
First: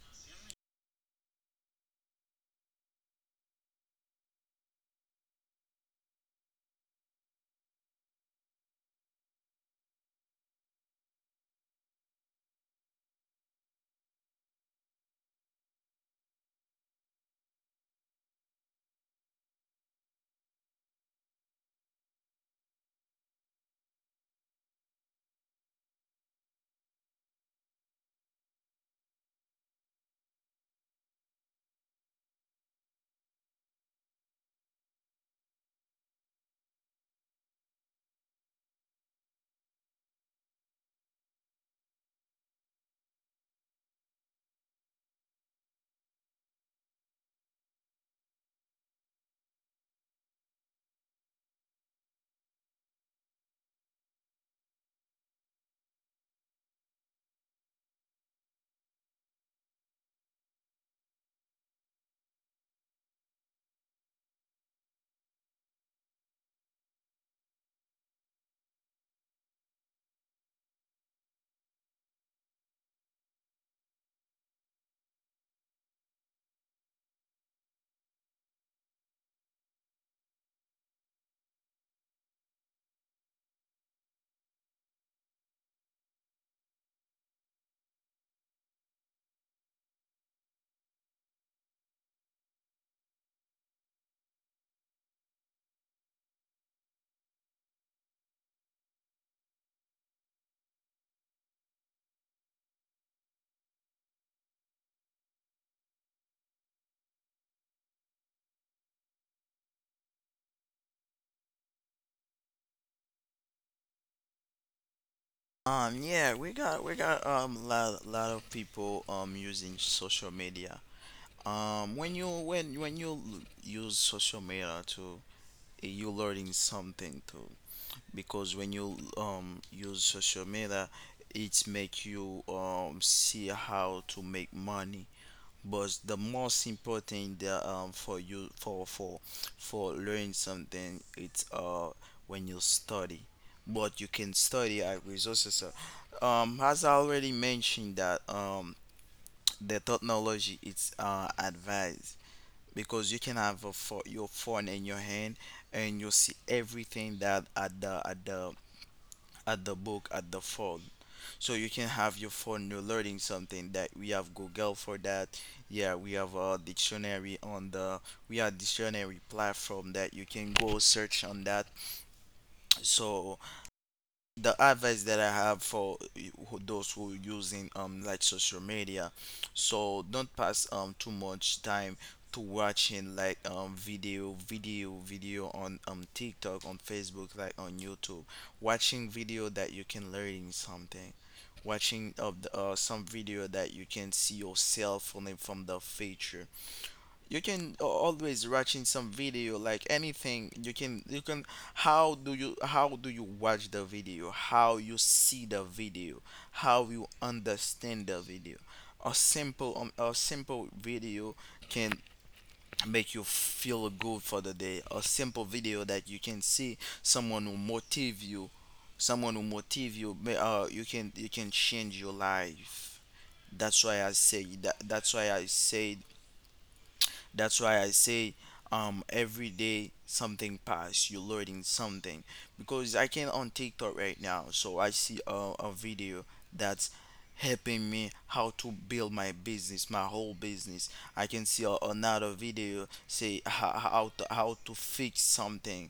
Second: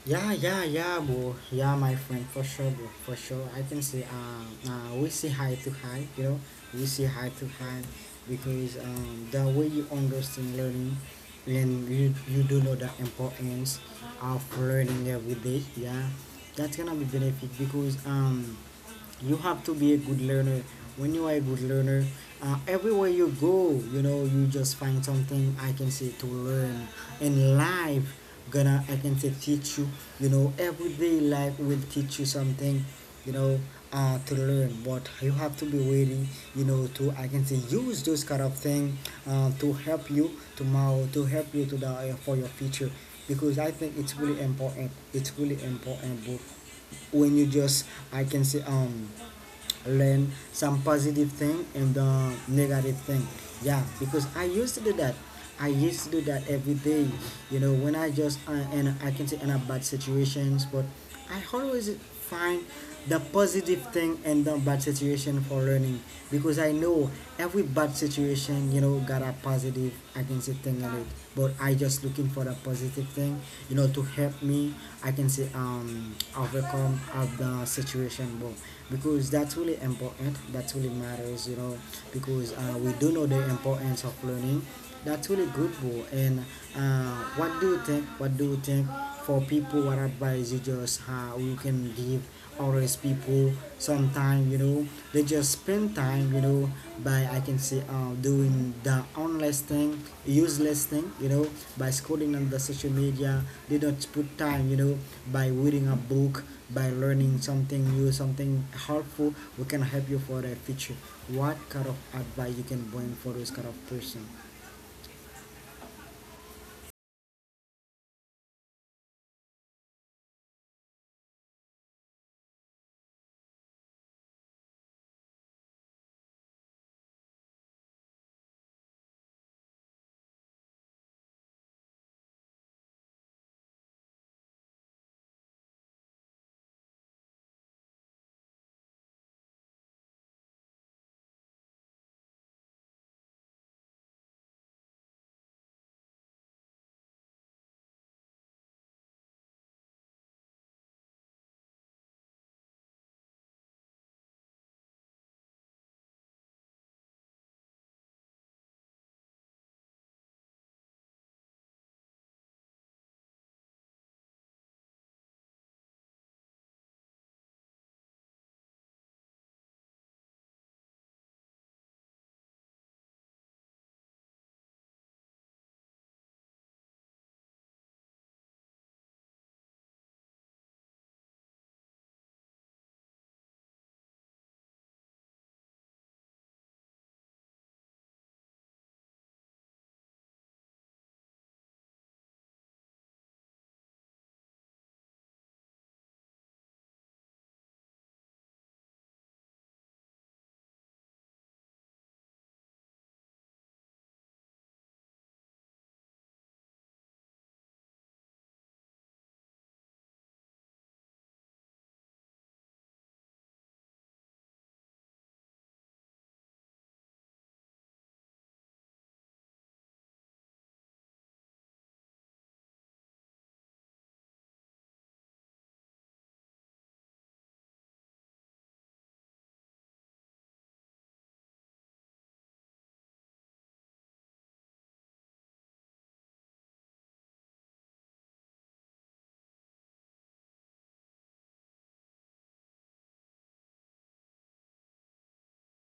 A: Yeah, yeah, yeah, bro. Yeah, my friend, for sure, bro, for sure. I can say, we see high to high, you know, we see high to high, because the way you understand learning, and you do know the importance of learning every day, yeah, that's gonna be benefit. Because you have to be a good learner. When you are a good learner, everywhere you go, you know, you just find something, I can say, to learn. In life, gonna, I can say, teach you. You know, everyday life will teach you something, you know, to learn. But you have to be ready, you know, to, I can say, use those kind of thing, to help you tomorrow, to help you to the, for your future. Because I think it's really important, it's really important, bro. When you just, I can say, learn some positive thing and the negative thing. Yeah, because I used to do that. I used to do that every day. You know, when I just and I can say in a bad situations, but I always find the positive thing and the bad situation for learning. Because I know every bad situation, you know, got a positive, I can say, thing in it. But I just looking for the positive thing, you know, to help me, I can say, overcome of the situation. But because that's really important. That's really matters, you know. Because we do know the importance of learning. That's really good, bro. And what do you think, what do you think, for people, what advice you just, how you can give always people. Sometimes, you know, they just spend time, you know by, I can say, doing the onless thing, useless thing, you know, by scrolling on the social media. They don't put time, you know, by reading a book, by learning something new, something helpful, we can help you for the future. What kind of advice you can bring for those kind of person?
B: Yeah, we got um lot of people using social media. When you when use social media to, you learning something too, because when you use social media, it make you see how to make money. But the most important, for you, for learning something, it's when you study. But you can study at resources, as I already mentioned that the technology it's advanced. Because you can have a your phone in your hand, and you see everything that at the at the book, at the phone. So you can have your phone, you're learning something, that we have google for that. Yeah, we have a dictionary on the we have dictionary platform that you can go search on that. So the advice that I have for those who are using like social media, so don't pass too much time to watching like um video on TikTok, on Facebook, like on YouTube. Watching video that you can learn something. Watching of the, some video that you can see yourself from from the future. You can always watching some video like anything. You can, you can, how do you, how do you watch the video, how you see the video, how you understand the video? A simple a simple video can make you feel good for the day. A simple video that you can see someone who motive you, someone who motive you, you can, you can change your life. that's why i say that that's why i say that's why I say every day something pass, you're learning something. Because I can on TikTok right now, so I see a video that's helping me how to build my business, my whole business. I can see another video say how to, fix something.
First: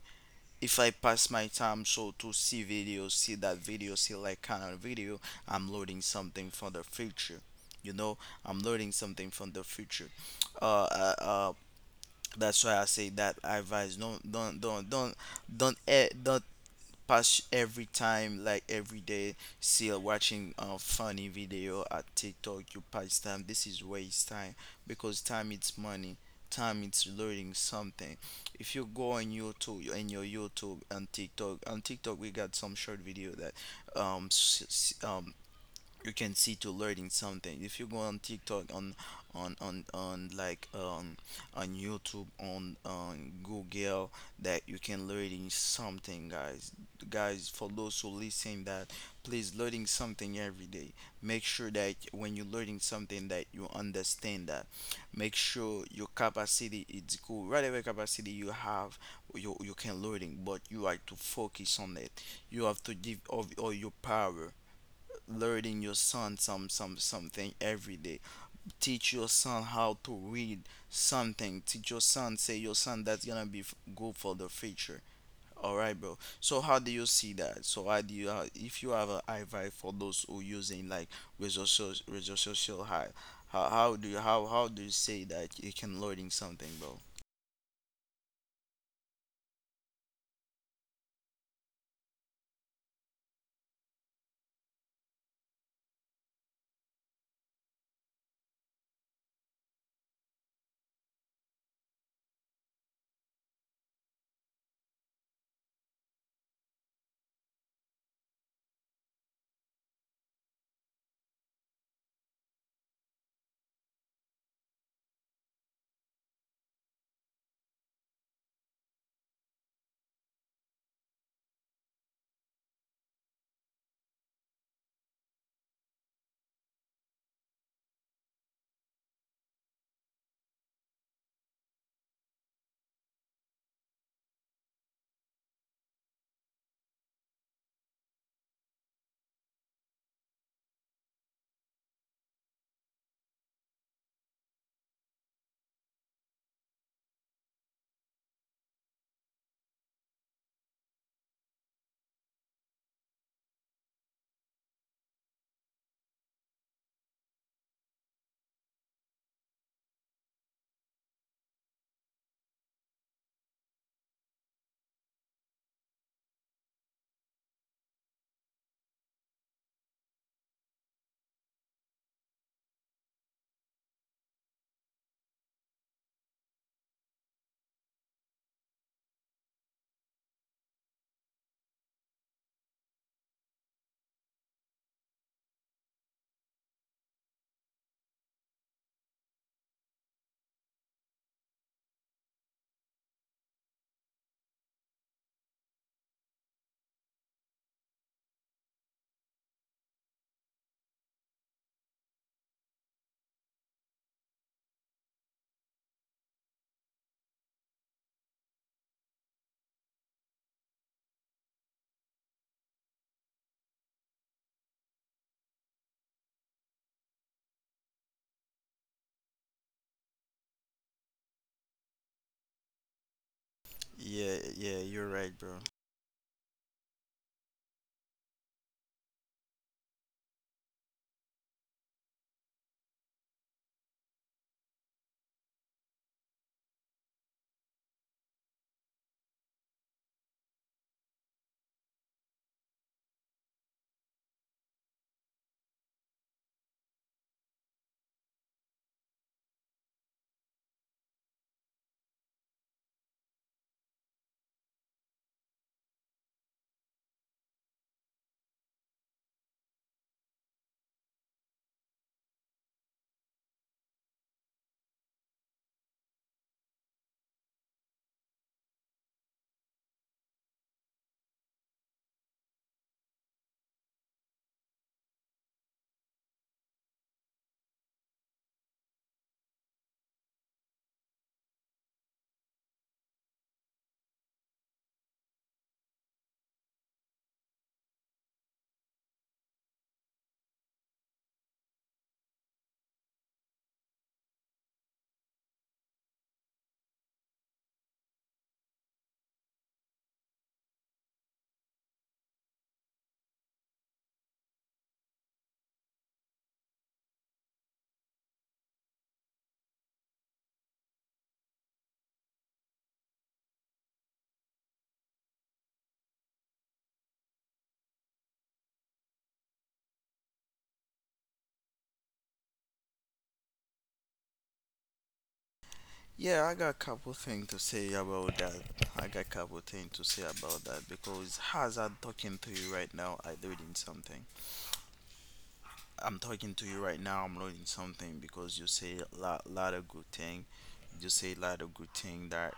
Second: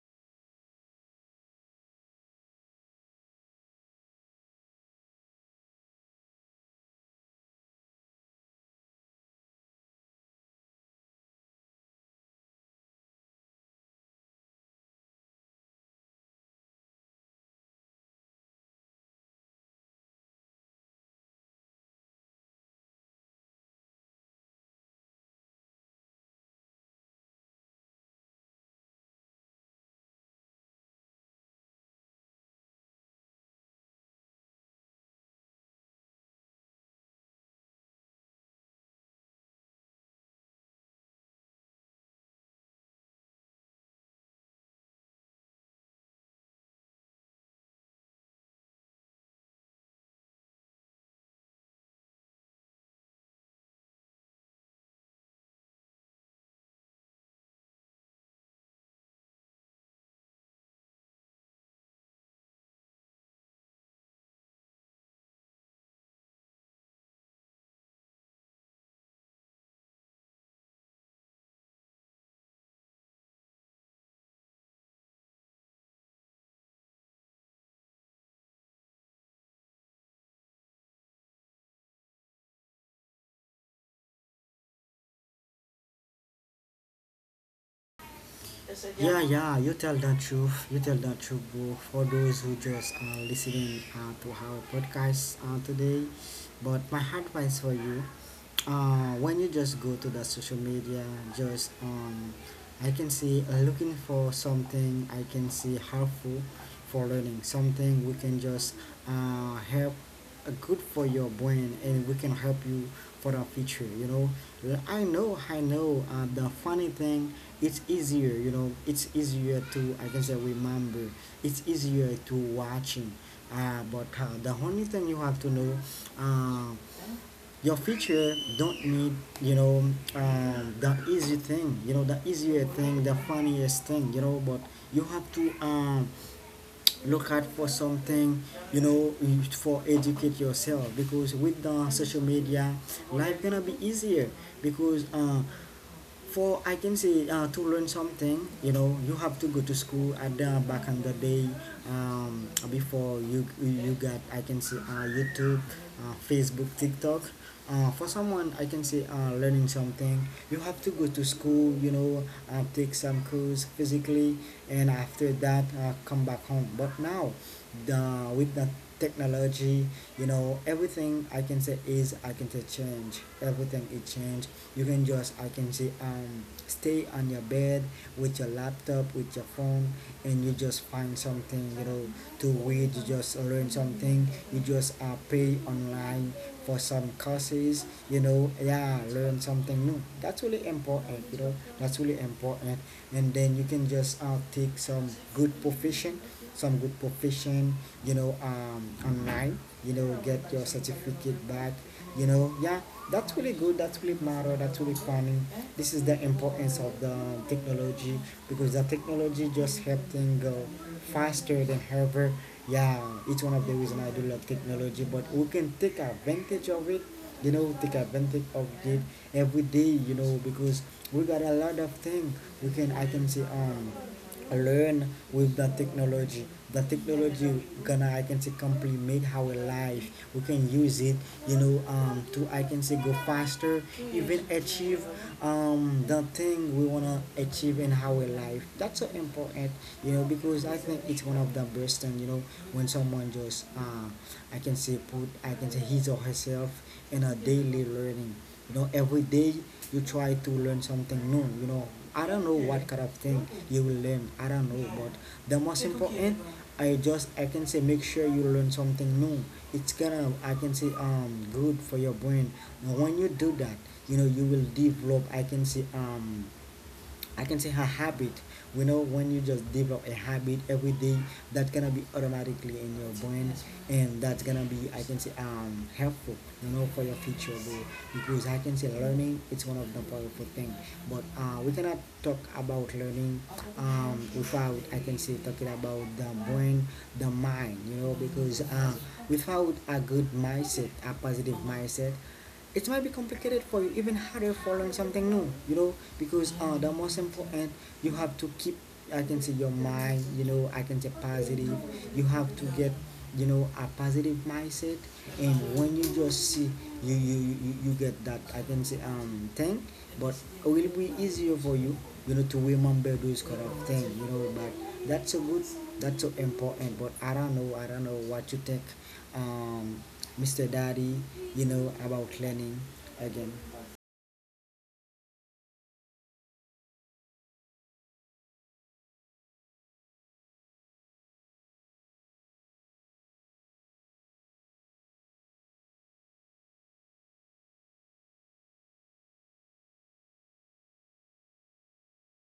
B: If I pass my time so to see videos, see that video, see like kind of video, I'm learning something for the future, you know. I'm learning something from the future. uh, uh, uh that's why I say that I advise don't pass every time like every day still watching a funny video at TikTok. You pass time, this is waste time. Because time it's money, time it's learning something. If you go on YouTube and your YouTube and TikTok, on TikTok we got some short video that, um, s- s- um you can see to learning something. If you go on tiktok on on like on youtube on google, that you can learning something, guys. Guys, for those who listen that, please learning something every day. Make sure that when you're learning something, that you understand that. Make sure your capacity is cool, whatever capacity you have, you can learning, but you have to focus on it. You have to give of all your power. Learning your son some something every day. Teach your son how to read something. Teach your son, say your son that's gonna be good for the future. All right, bro, so how do you see that? So how do you, if you have an advice for those who using like resources, resource social high, how do you, how do you say that you can learning something, bro?
A: Yeah, yeah, you tell the truth. You tell the truth, bro. For those who just are listening to our podcast today, but my advice for you, when you just go to the social media, just I can see, looking for something, I can see, helpful for learning, something we can just help, good for your brain, and we can help you for the future, you know. I know, I know, the funny thing, it's easier, you know. It's easier to, I can say, remember. It's easier to watching, but the only thing you have to know, uh, your future don't need, you know, the easy thing, you know, the easier thing, the funniest thing, you know. But you have to, look out for something, you know, for educate yourself. Because with the social media, life gonna be easier. Because, for, I can say, to learn something, you know, you have to go to school. And back in the day, before you got, I can say, YouTube, Facebook, TikTok. For someone, I can say, learning something, you have to go to school. You know, take some course physically, and after that come back home. But now the with the technology, you know, everything, I can say, is, I can say, change, everything is change. You can just, I can say, stay on your bed with your laptop, with your phone, and you just find something, you know, to read. You just learn something. You just pay online for some courses, you know. Yeah, learn something new. That's really important, you know. That's really important. And then you can just take some good profession, you know, online, you know, get your certificate back, you know. Yeah, that's really good. That's really matter. That's really funny. This is the importance of the technology, because the technology just help things go faster than ever. Yeah, each one of the reason I do love technology. But we can take advantage of it, you know. Take advantage of it every day, you know, because we got a lot of things we can, I can say,
B: Yeah, yeah,
A: learn
B: you're right,
A: with
B: bro.
A: the technology. The technology gonna, I can say, complement our life. We can use it, you know, to, I can say, go faster, even achieve the thing we wanna achieve in our life. That's so important, you know. Because I think it's one of the best thing, you know. When someone just I can say put, I can say, his or herself in a daily learning, you know, every day. You try to learn something new, you know. I don't know what kind of thing you will learn, I don't know. But the most important, I just, I can say, make sure you learn something new. It's gonna, I can say, good for your brain. Now when you do that, you know, you will develop, I can say, I can say a habit. We know when you just develop a habit every day, that's gonna be automatically in your brain. And that's gonna be, I can say, helpful, you know, for your future goal. Because I can say learning it's one of the powerful thing. But we cannot talk about learning without, I can say, talking about the brain, the mind, you know. Because without a good mindset, a positive mindset, it might be complicated for you, even harder for learn something new, you know. Because the most important, you have to keep, I can say, your mind, you know, I can say, positive. You have to get, you know, a positive mindset. And when you just see, you you you get that, I can say, thing, but it will be easier for you, you know, to remember those kind of thing, you know. But that's so good, that's so important. But I don't know, I don't know, what you think um, Mr. Daddy, you know, about cleaning again.
B: Yeah, I got a couple things to say about that. I got a couple things to say about that, because as I'm talking to you right now, I'm learning something. I'm talking to you right now, I'm learning something, because you say lot of good thing. You say a lot of good thing that,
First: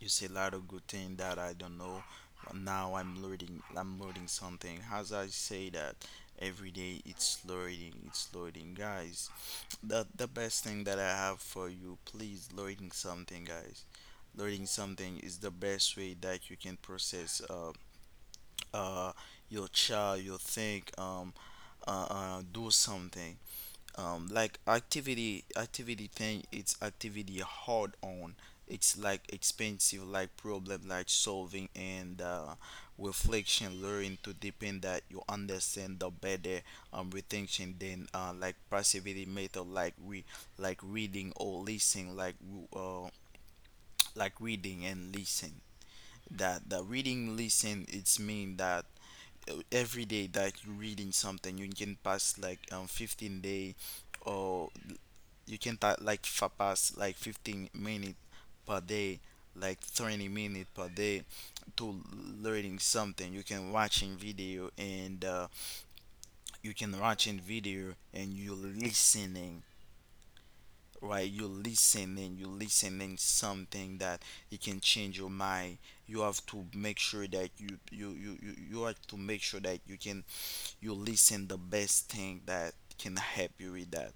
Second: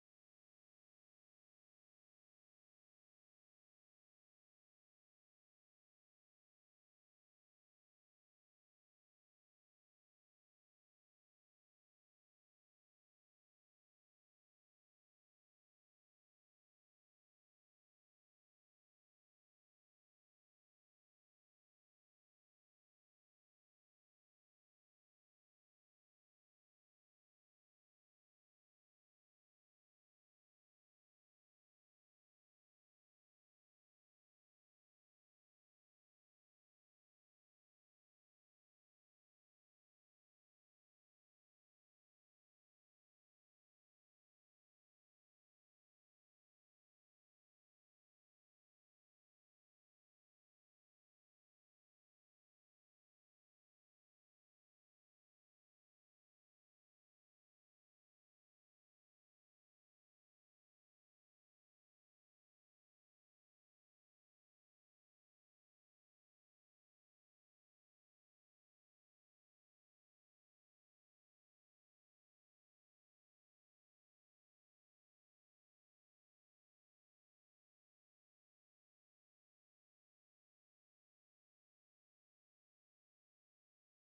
B: you say a lot of good thing that I don't know. But now I'm learning something. As I say that every day, it's learning, guys. The best thing that I have for you, please learning something, guys. Learning something is the best way that you can process uh your child, your think, do something, like activity activity thing it's activity hard on. It's like expensive, like problem, like solving, and reflection learning to depend that you understand the better retention than like passivity method like we like reading or listening like w- like reading and listen. That the reading listen it's mean that, every day that you reading something, you can pass like 15 day, or you can pass like 15 minutes per day, like 20 minutes per day, to learning something. You can watching video, and you can watching video and you listening, right? You listening, you listening something that it can change your mind. You have to make sure that you have to make sure that you can, you listen the best thing that can help you with that.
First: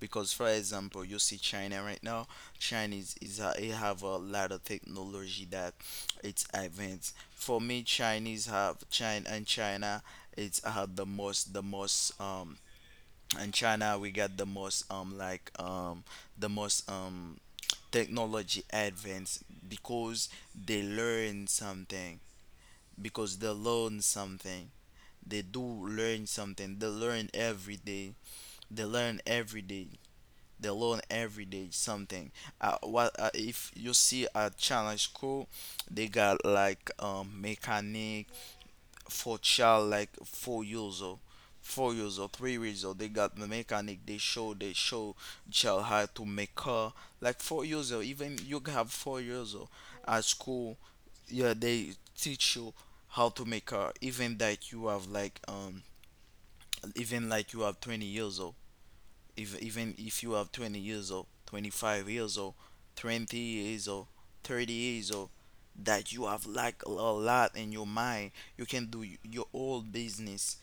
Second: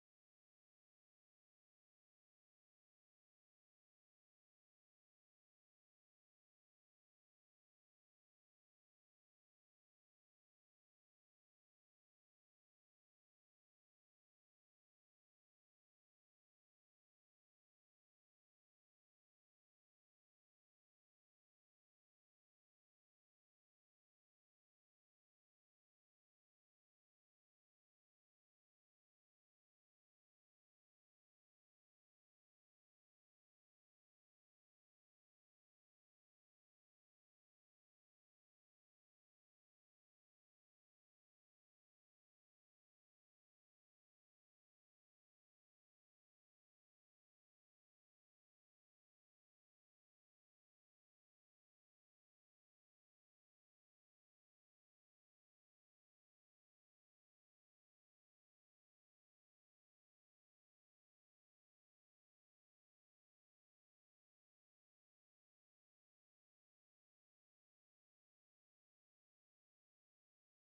B: Because for example, you see china right now. China is a, it have a lot of technology that it's advanced. For me, chinese have china, and china it's have the most in china. We got the most the most technology advance, because they learn something, because they learn something, they do learn something. They learn every day. They learn every day. They learn every day something. What if you see a challenge school? They got like mechanic for child like 4 years old, 4 years old, 3 years old. They got the mechanic. They show child how to make car like 4 years old. Even you have 4 years old at school. Yeah, they teach you how to make car. Even that you have like even like you have 20 years old, if even if you have 20 years old, 25 years old, 20 years old, 30 years old, that you have like a lot in your mind, you can do your old business.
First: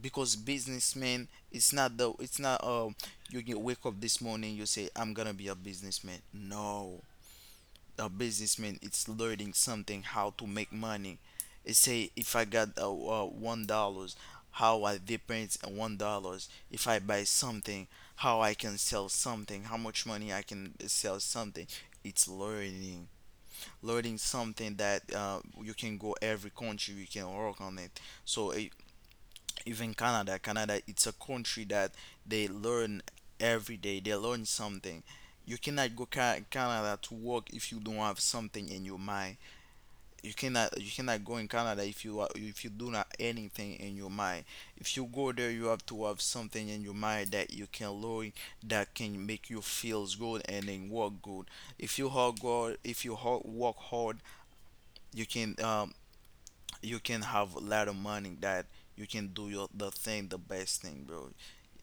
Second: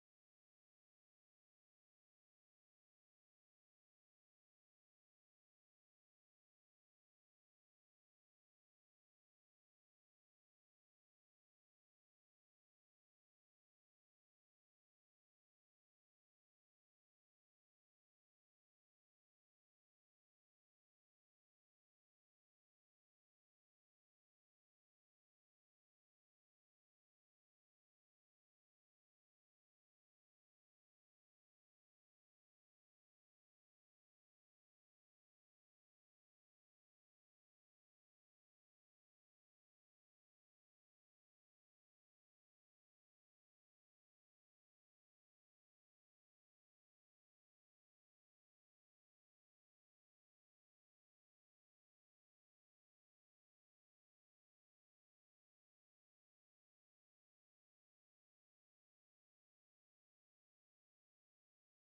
B: Because businessman it's not the it's not you get wake up this morning, you say I'm gonna be a businessman. No, a businessman is learning something how to make money. It say if I got $1, how I depends on $1. If I buy something, how I can sell something, how much money I can sell something. It's learning. Learning something that you can go every country, you can work on it. So it, even Canada. Canada, it's a country that they learn every day. They learn something. You cannot go Canada to work if you don't have something in your mind. You cannot go in Canada if you are, if you do not anything in your mind. If you go there, you have to have something in your mind that you can learn that can make you feels good and then work good. If you hard good, if you hard, work hard, you can um you can have a lot of money that you can do your the thing the best thing, bro.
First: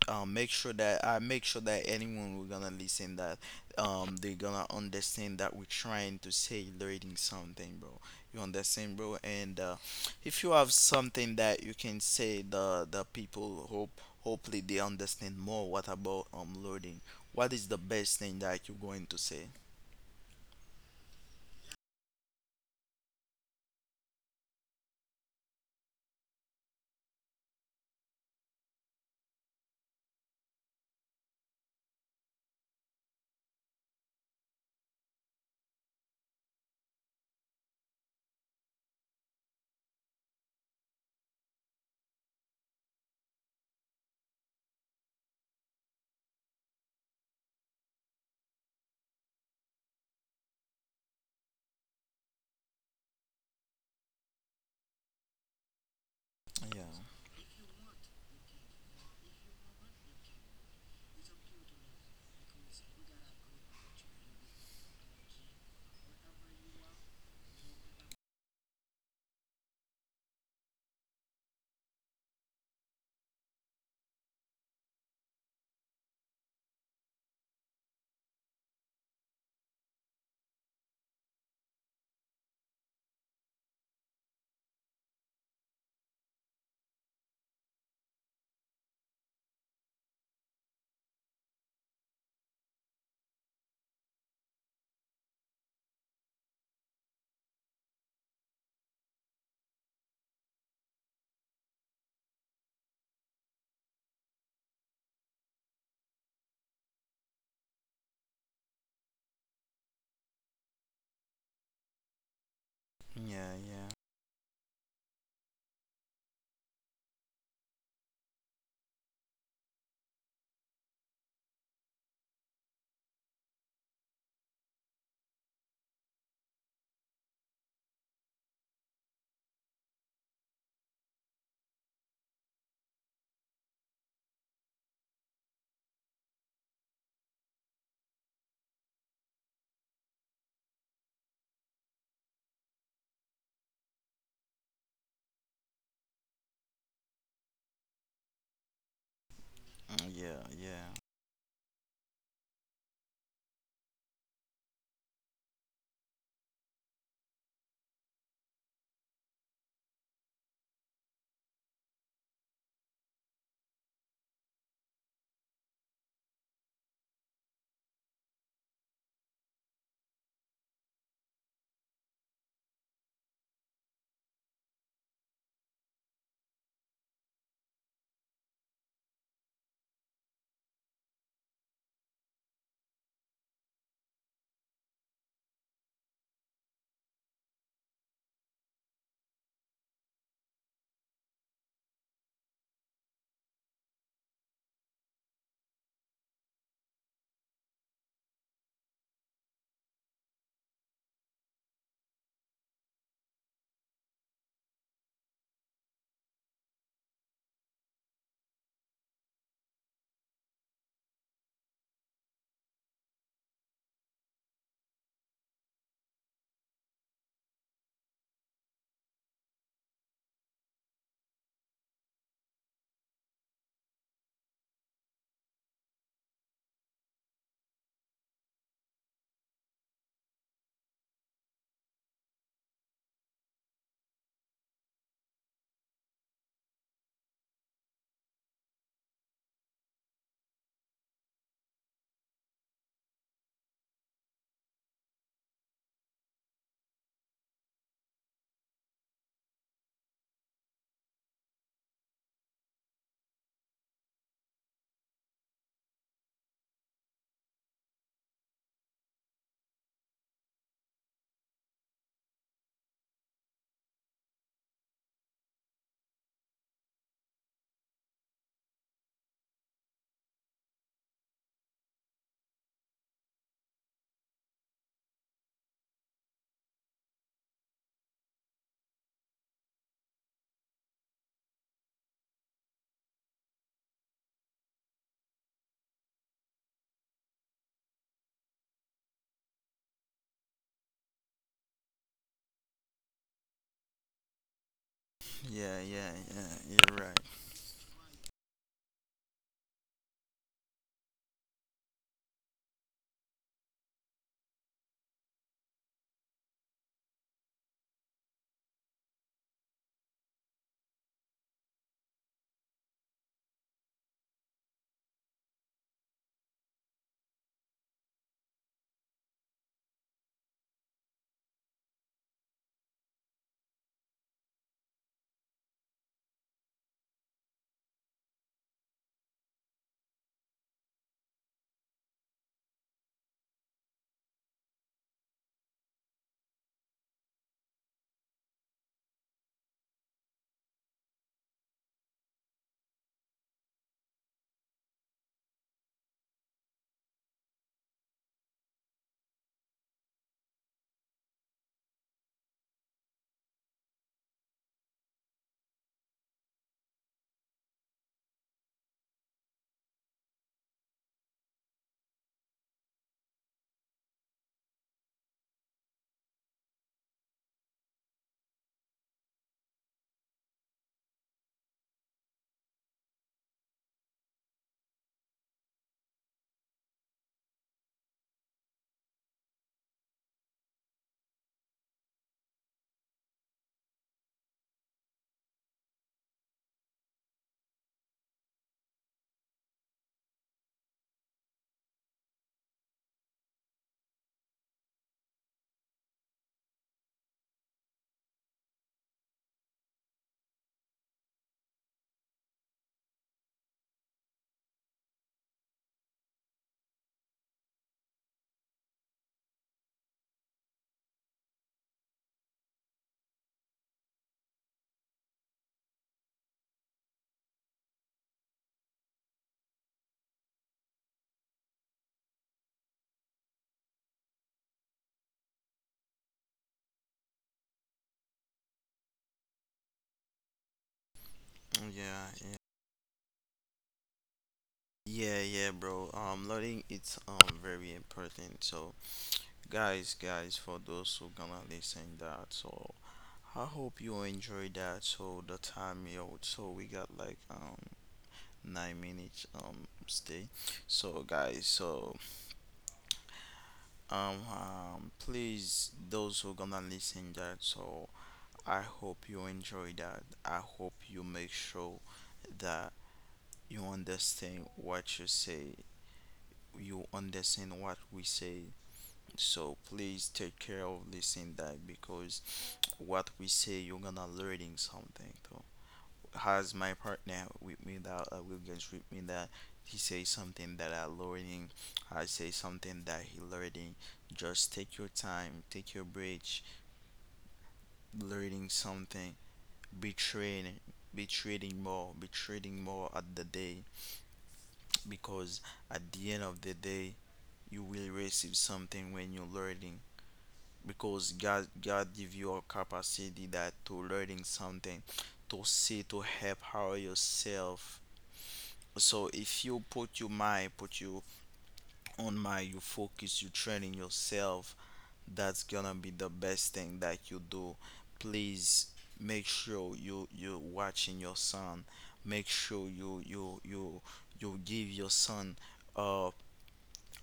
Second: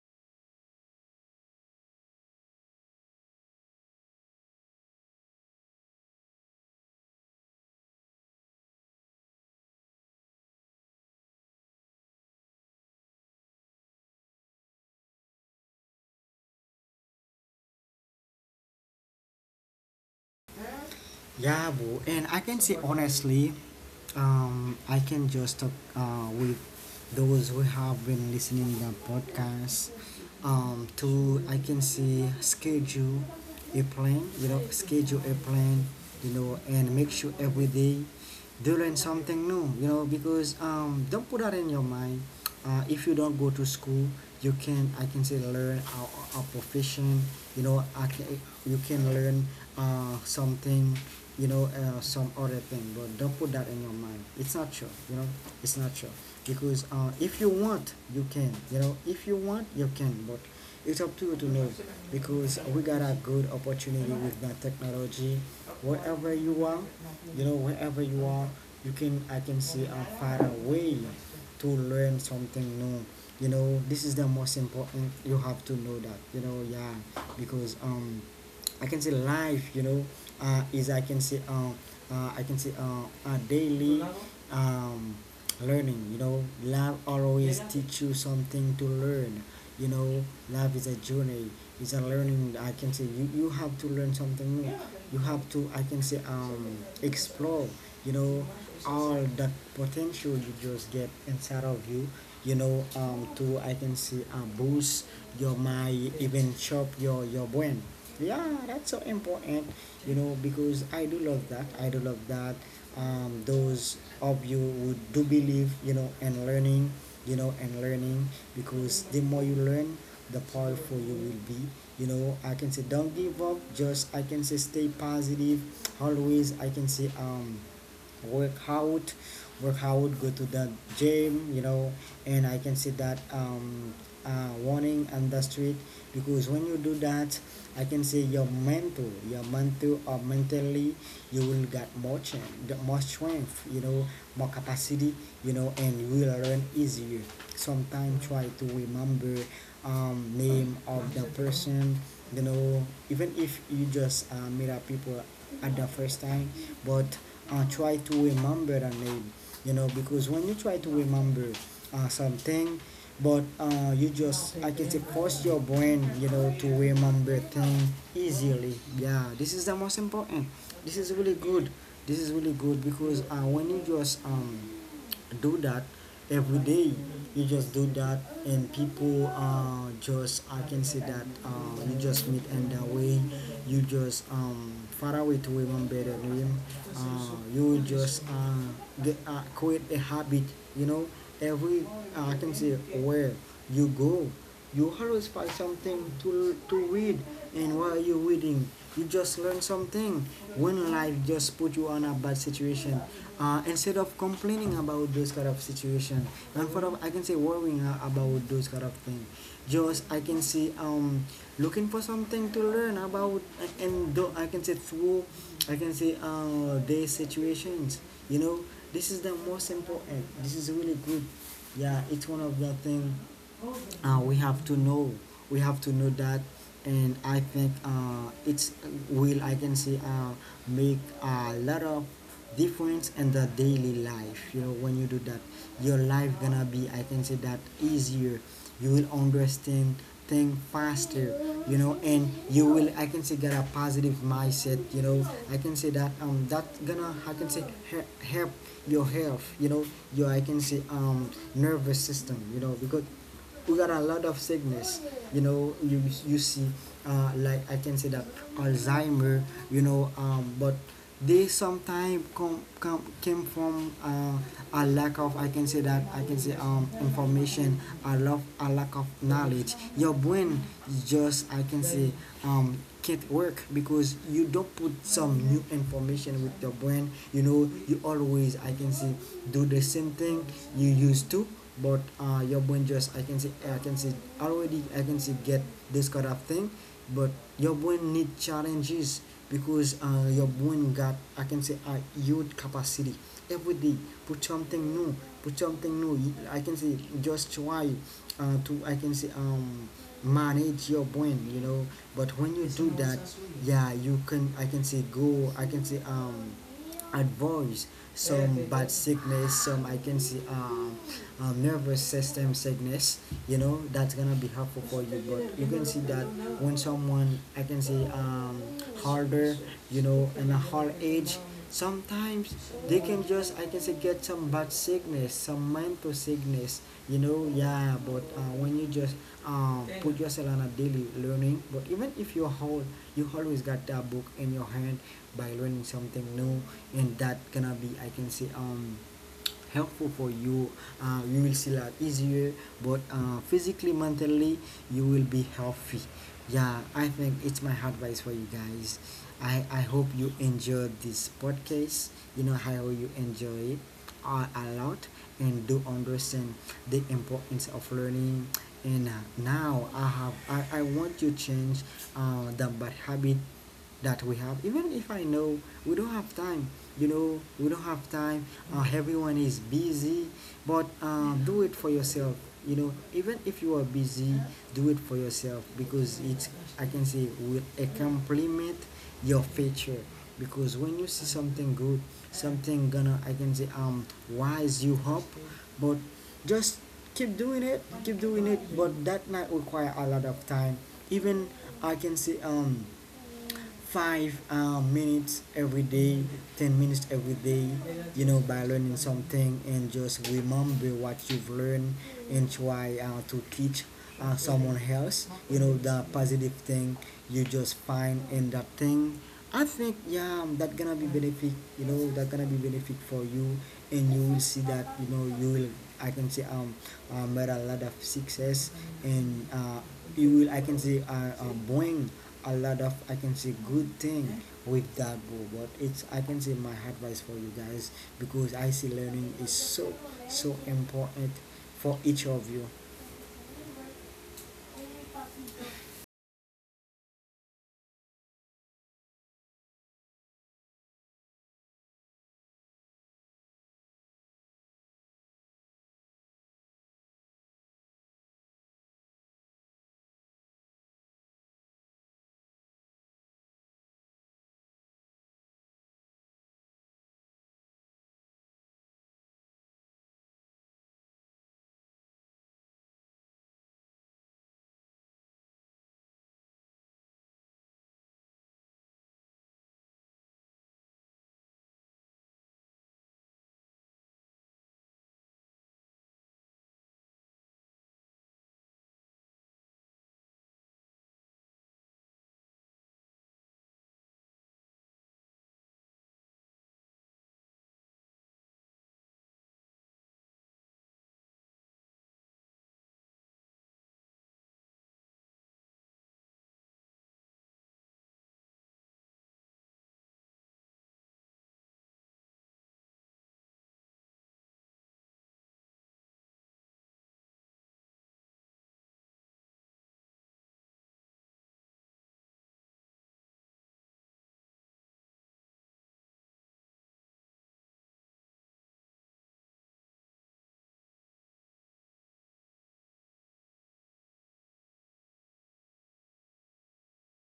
B: Make sure that I make sure that anyone who's gonna listen that they're gonna understand that we're trying to say learning something, bro. You understand, bro? And If you have something that you can say, the people hope hopefully they understand more. What about learning? What is the best thing that you're going to say?
A: Yeah, bro, and I can say honestly, I can just talk with those who have been listening the podcast. To, I can say, schedule a plan, you know, schedule a plan, you know, and make sure every day they learn something new, you know. Because don't put that in your mind. If you don't go to school, you can, I can say, learn our profession, you know, I can, you can learn something, you know, some other thing. But don't put that in your mind. It's not sure, you know. It's not sure.
B: Yeah,
A: Because if you want, you can, you know. If you want, you can. But it's up to you to know. Because we got a good opportunity with that technology. Wherever you are, you know, wherever you are, you can, I can see, a far away to learn something new. You know, this is the most important. You have to know that, you know. Yeah, because, I can say life, you know, is i can say i can say a daily um, learning. You know, lab always teach you something to learn. You know, lab is a journey, is a learning. I can say you, you have to learn something new. You have to, I can say, explore. You know, all that potential you just get inside of you. You know, to, I can say, boost your mind, even chop your brain. Yeah, that's so important, you know, because I do love that, I do love that,
B: yeah, yeah.
A: those of you who do believe, you know, and learning, you know, and learning, because the more you learn, the powerful you will be. You know, I can say don't give up, just I can say stay positive, always I can say work out, work out. Go to the gym, you know. And I can see that warning on the street, because when you do that, I can say your mental, your mental or mentally, you will get more change, more strength, you know, more capacity, you know, and you will learn easier. Sometimes try to remember
B: Mm, yeah,
A: name
B: yeah,
A: of the person, you know, even if you just meet up people at the first time, but try to remember the name, you know, because when you try to remember something, but you just I can say force your brain, you know, to remember things easily. Yeah, this is the most important. This is really good. This is really good because when you just do that every day, you just do that, and people just I can say that you just meet, and that way you just far away to remember the name. You just get, create a habit, you know, every, I can say, where you go you always find something to read, and while you're reading, you just learn something. When life just put you on a bad situation, instead of complaining about those kind of situation, and for of, I can say worrying about those kind of thing, just I can say looking for something to learn about, and though I can say through, I can say their situations. You know, this is the most important. This is really good. Yeah, it's one of the thing we have to know, we have to know that. And I think it's will I can say make a lot of difference in the daily life, you know. When you do that, your life gonna be I can say that easier. You will understand thing faster, you know, and you will I can say get a positive mindset, you know. I can say that that gonna I can say help your health, you know, your I can say nervous system, you know, because we got a lot of sickness, you know. You see like I can say that Alzheimer, you know. But they sometimes come, come came from a lack of I can say that I can say information, a lack of knowledge. Your brain just I can say can't work because you don't put some new information with your brain, you know. You always I can say do the same thing you used to, but your brain just I can see already I can see get this kind of thing, but your brain need challenges, because your brain got I can say a huge capacity. Every day put something new, put
B: yeah,
A: something
B: yeah,
A: new.
B: yeah.
A: I can
B: You're
A: say
B: right.
A: just try to I can say manage your brain, you know. But when you do that, yeah, you can I can say go I can say advice some bad sickness, some I can see nervous system sickness, you know. That's gonna be helpful for you, but you can see that when someone I can say harder, you know, in a hard age, sometimes they can just I can say get some bad sickness, some mental sickness, you know. Yeah, but when you just put yourself on a daily learning, but even if you hold, you always got that book in your hand by learning something new, and that gonna be I can say helpful for you. You will see a lot easier, but physically, mentally, you will be healthy. Yeah, I think it's my advice for you guys. I hope you enjoyed this podcast, you know how you enjoy it a lot, and do understand the importance of learning. And now I want to change the bad habit that we have, even if I know we don't have time, you know, we don't have time. Everyone is busy, but do it for yourself, you know, even if you are busy, do it for yourself, because it's I can say will a compliment your future. Because when you see something good, something gonna I can say wise you up, but just keep doing it, keep doing it. But that might require a lot of time, even I can say 5 minutes every day, 10 minutes every day, you know, by learning something, and just remember what you've learned, and try to teach someone else, you know, the positive thing you just find in that thing. I think, yeah, that gonna be benefit, you know, that gonna be benefit for you, and you will see that, you know, you will, I can say, made a lot of success. And he will I can say bring a lot of I can say good thing with that goal. But it's I can say my advice for you guys, because I see learning is so so important
B: Mm,
A: for
B: yeah,
A: each of
B: yeah.
A: you.
B: Yeah, yeah, bro. Learning it's very important. So guys, for those who gonna listen that, so I hope you enjoy that. So the time, yo, so we got like 9 minutes stay. So guys, so please, those who gonna listen that, so I hope you enjoy that. I hope you make sure that you understand what you say, you understand what we say. So please take care of listening that, because what we say you're gonna learning something too. Has my partner with me that will get with me that he say something that I learning, I say something that he learning. Just take your time, take your break, learning something, be training, be trading more at the day, because at the end of the day you will receive something when you're learning, because God give you a capacity that to learning something, to see to help how yourself. So if you put your mind, put you on mind, you focus, you training yourself, that's gonna be the best thing that you do. Please make sure you you watching your son. Make sure you you you you give your son uh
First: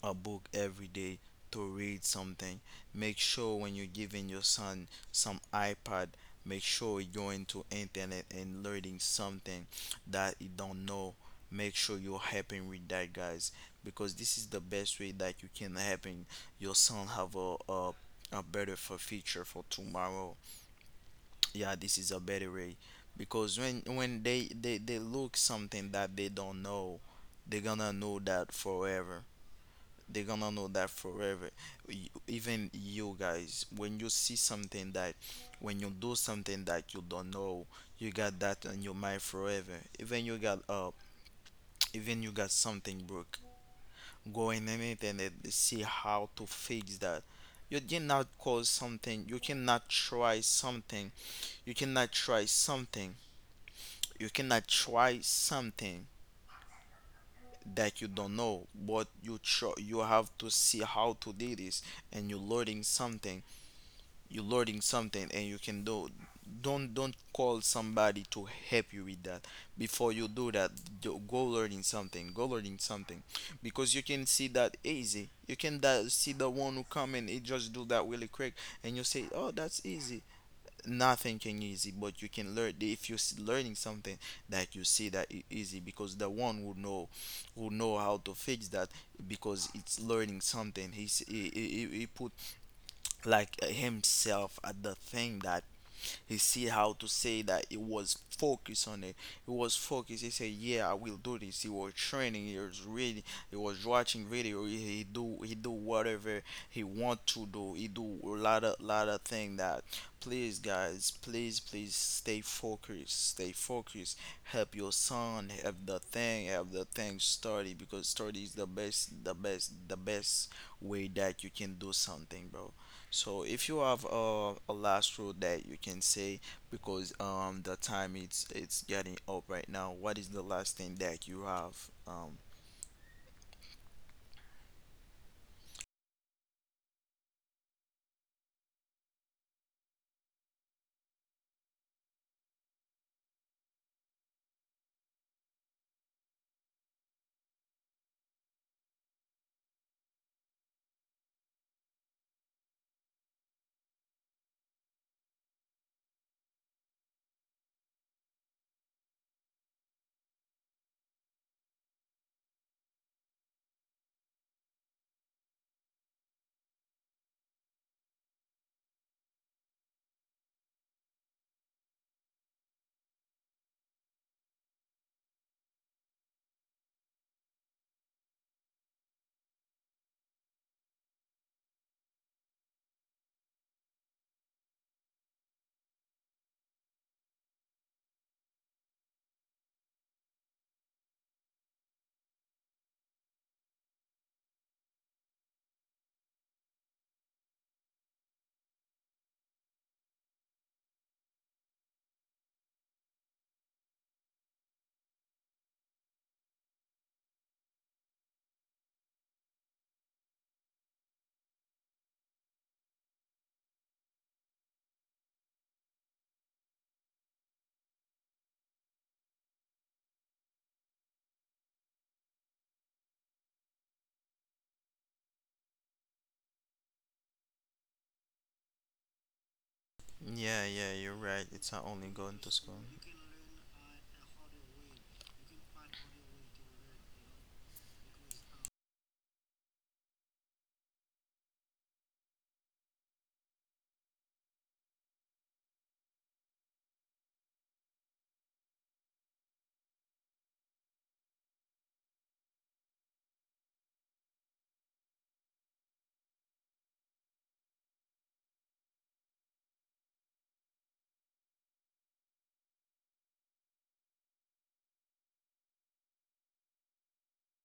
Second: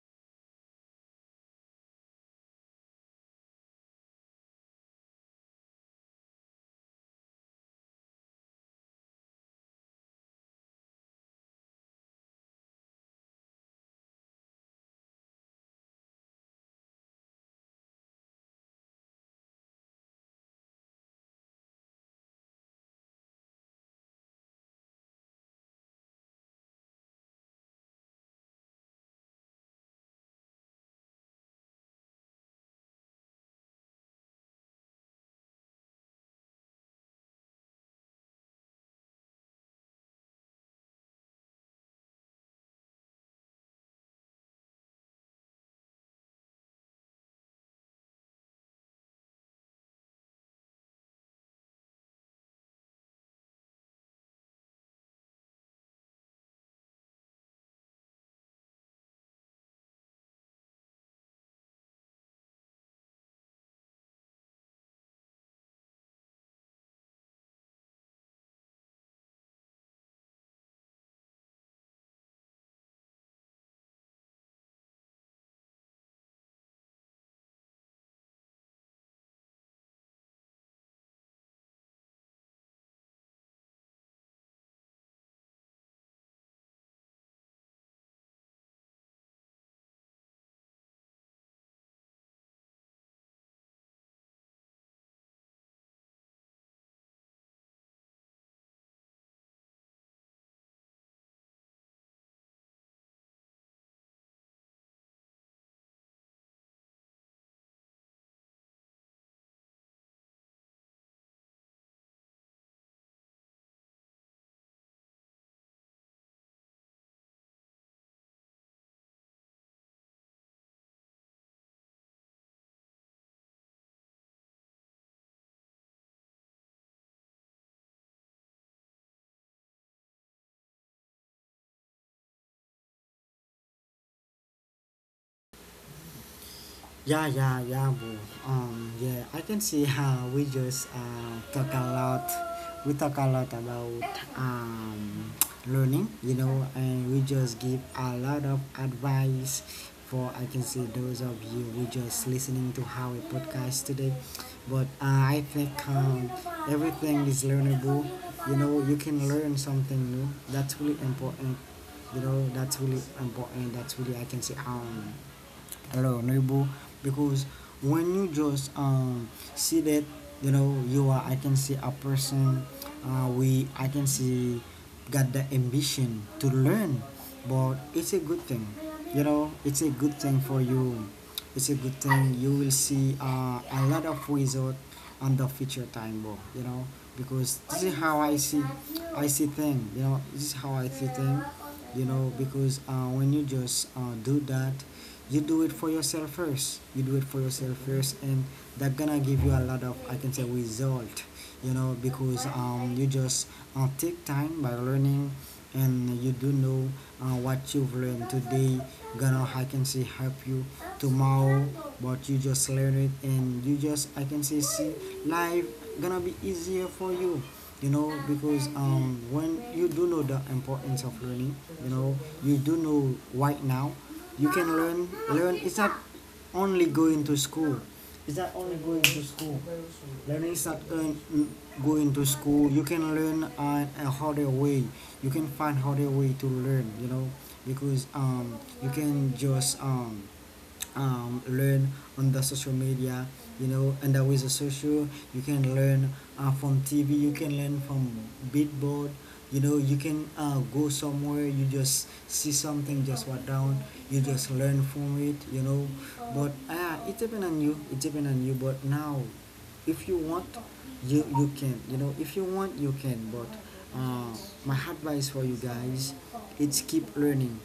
B: a book every day to read something. Make sure when you're giving your son some iPad, make sure you're going to internet and learning something that you don't know. Make sure you're helping with that, guys, because this is the best way that you can helping your son have a better for future for tomorrow. Yeah, this is a better way, because when they look something that they don't know, they're gonna know that forever, they're gonna know that forever. Even you guys, when you see something that, when you do something that you don't know, you got that in your mind forever. Even you got even you got something broke, go in on it and internet see how to fix that. You cannot cause something, you cannot try something, you cannot try something, you cannot try something that you don't know, but you try, you have to see how to do this and you're learning something, you're learning something and you can do. Don't call somebody to help you with that before you do that. Do, go learning something, go learning something, because you can see that easy, you can that, see the one who come and it just do that really quick and you say oh that's easy. Nothing can easy, but you can learn if you're learning something, that you see that it easy, because the one who know, who know how to fix that, because it's learning something. He's, he, he, he he put like himself at the thing that he see how to say that he was focused on it. He was focused, he said yeah I will do this. He was training, he was reading, he was watching video. He do whatever he want to do. He do a lot of thing that, please guys, please please stay focused, stay focused. Help your son, help the thing, help the thing study, because study is the best, the best, the best way that you can do something, bro. So if you have a last rule that you can say, because the time it's getting up right now, what is the last thing that you have? Um,
A: Yeah, yeah, yeah, bro. Yeah, I can see how we just talk a lot. We talk a lot about um, learning, you know, and we just give a lot of advice for I can see those of you who just listening to our podcast today. But I think everything is learnable. You know, you can learn something new. That's really important. You know, that's really important. That's really I can say hello neighbor, because when you just see that, you know, you are I can see a person we I can see got the ambition to learn, but it's a good thing, you know. It's a good thing for you, it's a good thing. You will see a lot of result on the future time, bro, you know, because this is how I see thing, you know, this is how I see thing, you know. Because when you just do that, you do it for yourself first, you do it for yourself first, and that gonna give you a lot of I can say result, you know, because you just take time by learning, and you do know what you've learned today gonna I can say help you tomorrow. But you just learn it, and you just I can say see life gonna be easier for you, you know, because when you do know the importance of learning, you know, you do know right now, you can learn. Learn, it's not only going to school, it's not only going to school. Learning
B: yeah,
A: is not
B: yeah, you're
A: earn,
B: right. It's not only
A: going to
B: going to
A: school.
B: school.
A: You can learn a harder way, you can find harder way to learn, you know, because you can just learn on the social media, you know, and with the social you can learn from TV, you can learn from beatboard, you know. You can go somewhere, you just see something, just write down, you just learn from it, you know. But it depends on you, it depends on you. But now if you want, you can, you know, if you want you can. But uh, my advice for you guys, it's keep learning,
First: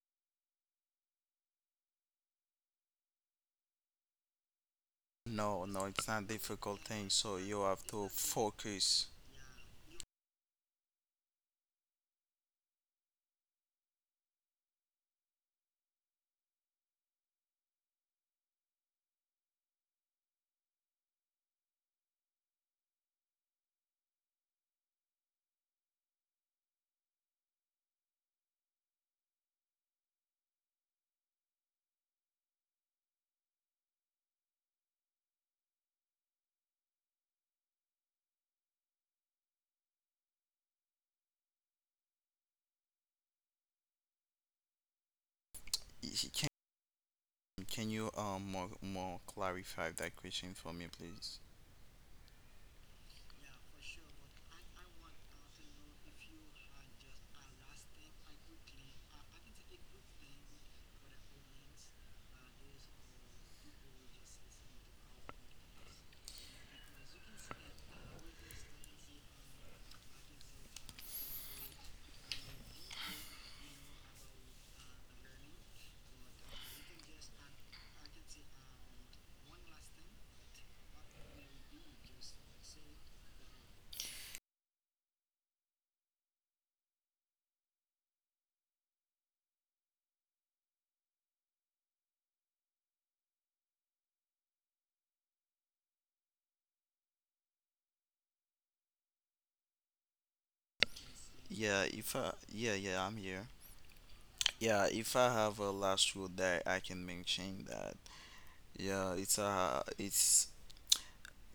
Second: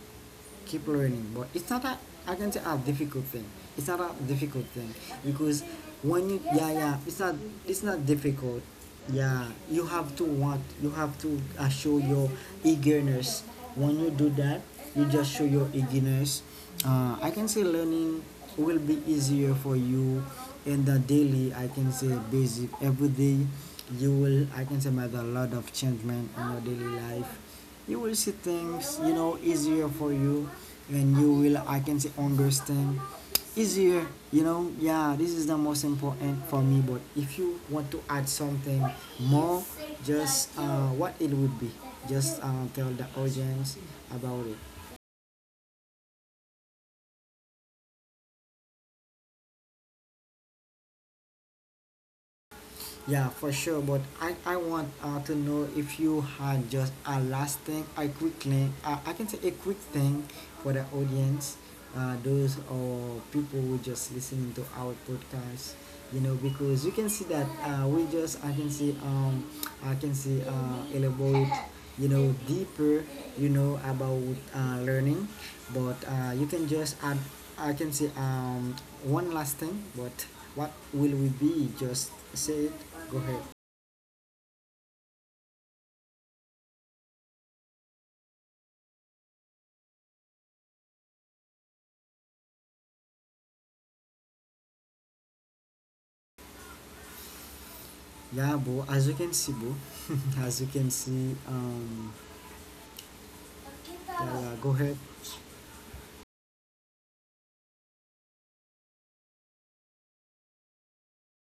A: keep learning. But it's not a, I can say, a difficult thing. It's not a difficult thing, because
B: No, no, it's not
A: when you, yeah,
B: difficult
A: yeah,
B: thing.
A: it's not
B: So you
A: it's
B: have
A: not
B: to
A: difficult.
B: focus.
A: Yeah, you have to want, you have to show your eagerness. When you do that, you just show your eagerness. I can say learning will be easier for you and the daily. I can say basic every day. You will I can say make a lot of changement in your daily life, you will see things, you know, easier for you, and you will I can say understand easier, you know. Yeah, this is the most important for me. But if you want to add something more, just what it would be, just tell the audience about it.
B: If can, can you more clarify that question for me, please?
A: Yeah, for sure. But I want to know if you had just a last thing, a quick thing, I can say a quick thing for the audience, those or people who just listening to our podcast, you know, because you can see that we just, I can see, elaborate, you know, deeper, you know, about learning. But you can just add I can say one last thing. But what will we be, just say it, go ahead. Yeah, bro, as you can see, bro, as you can see
B: Yeah, if yeah, yeah, I'm here.
A: yeah, yeah, go
B: Yeah,
A: ahead.
B: if I have a last rule that I can mention that. Yeah, it's a it's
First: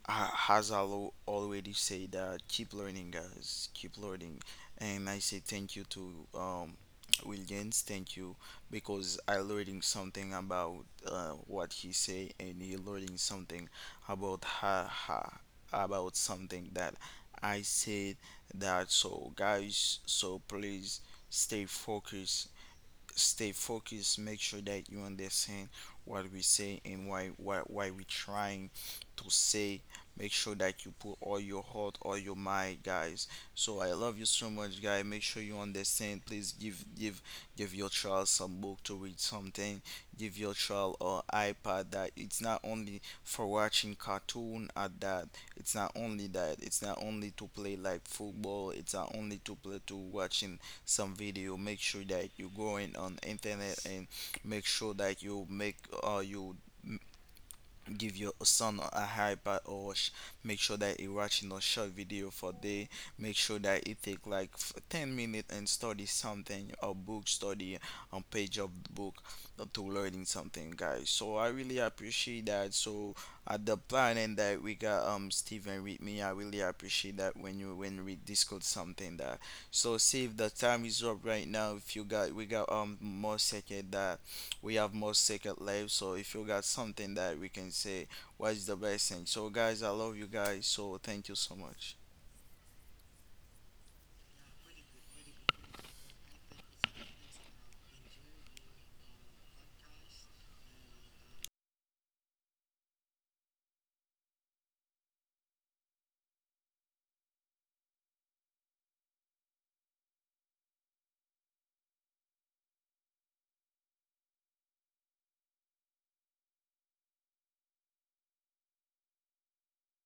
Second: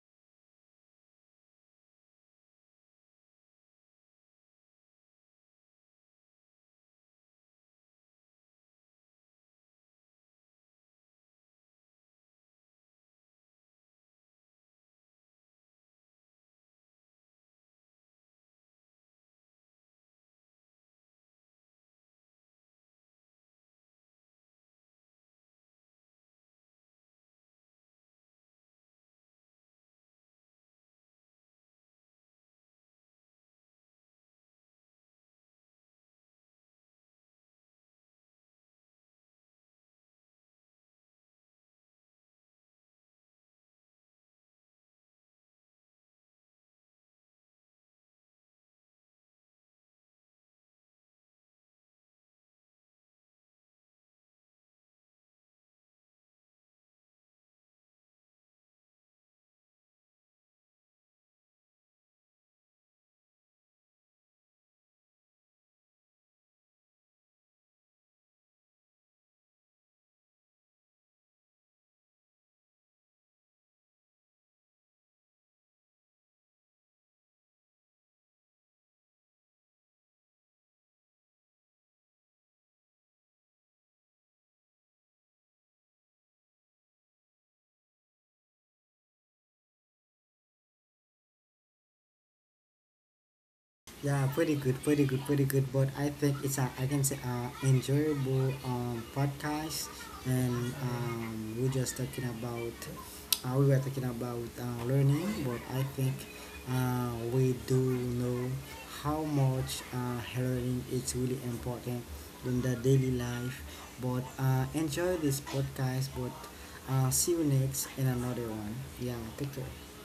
B: has already said that keep learning, guys, keep learning, and I say thank you to Williams, thank you, because I learning something about what he say and he learning something about ha ha about something that I said. That so guys, so please stay focused, stay focused, make sure that you understand what we say and why, why we trying to say. Make sure that you put all your heart, all your mind, guys. So I love you so much, guys, make sure you understand, please, give, give your child some book to read something. Give your child or iPad that it's not only for watching cartoon at that, it's not only that, it's not only to play like football, it's not only to play to watching some video. Make sure that you go in on internet and make sure that you make you give your son a iPad or make sure that he watching a short video for day. Make sure that he take like 10 minutes and study something, a book, study a page of the book, to learning something, guys. So I really appreciate that, so at the planning that we got, Steven with me, I really appreciate that when you, when we discuss something that. So see if the time is up right now, if you got, we got more second that we have more second life, so if you got something that we can say, what's the best thing? So guys, I love you guys, so thank you so much.
A: Yeah, pretty good, pretty good, pretty good. But I think it's a, I can say, enjoyable podcast. And we're just talking about, we were talking about learning, but I think we do know how much learning is really important in the daily life. But enjoy this podcast, but see you next in another one. Yeah, take care.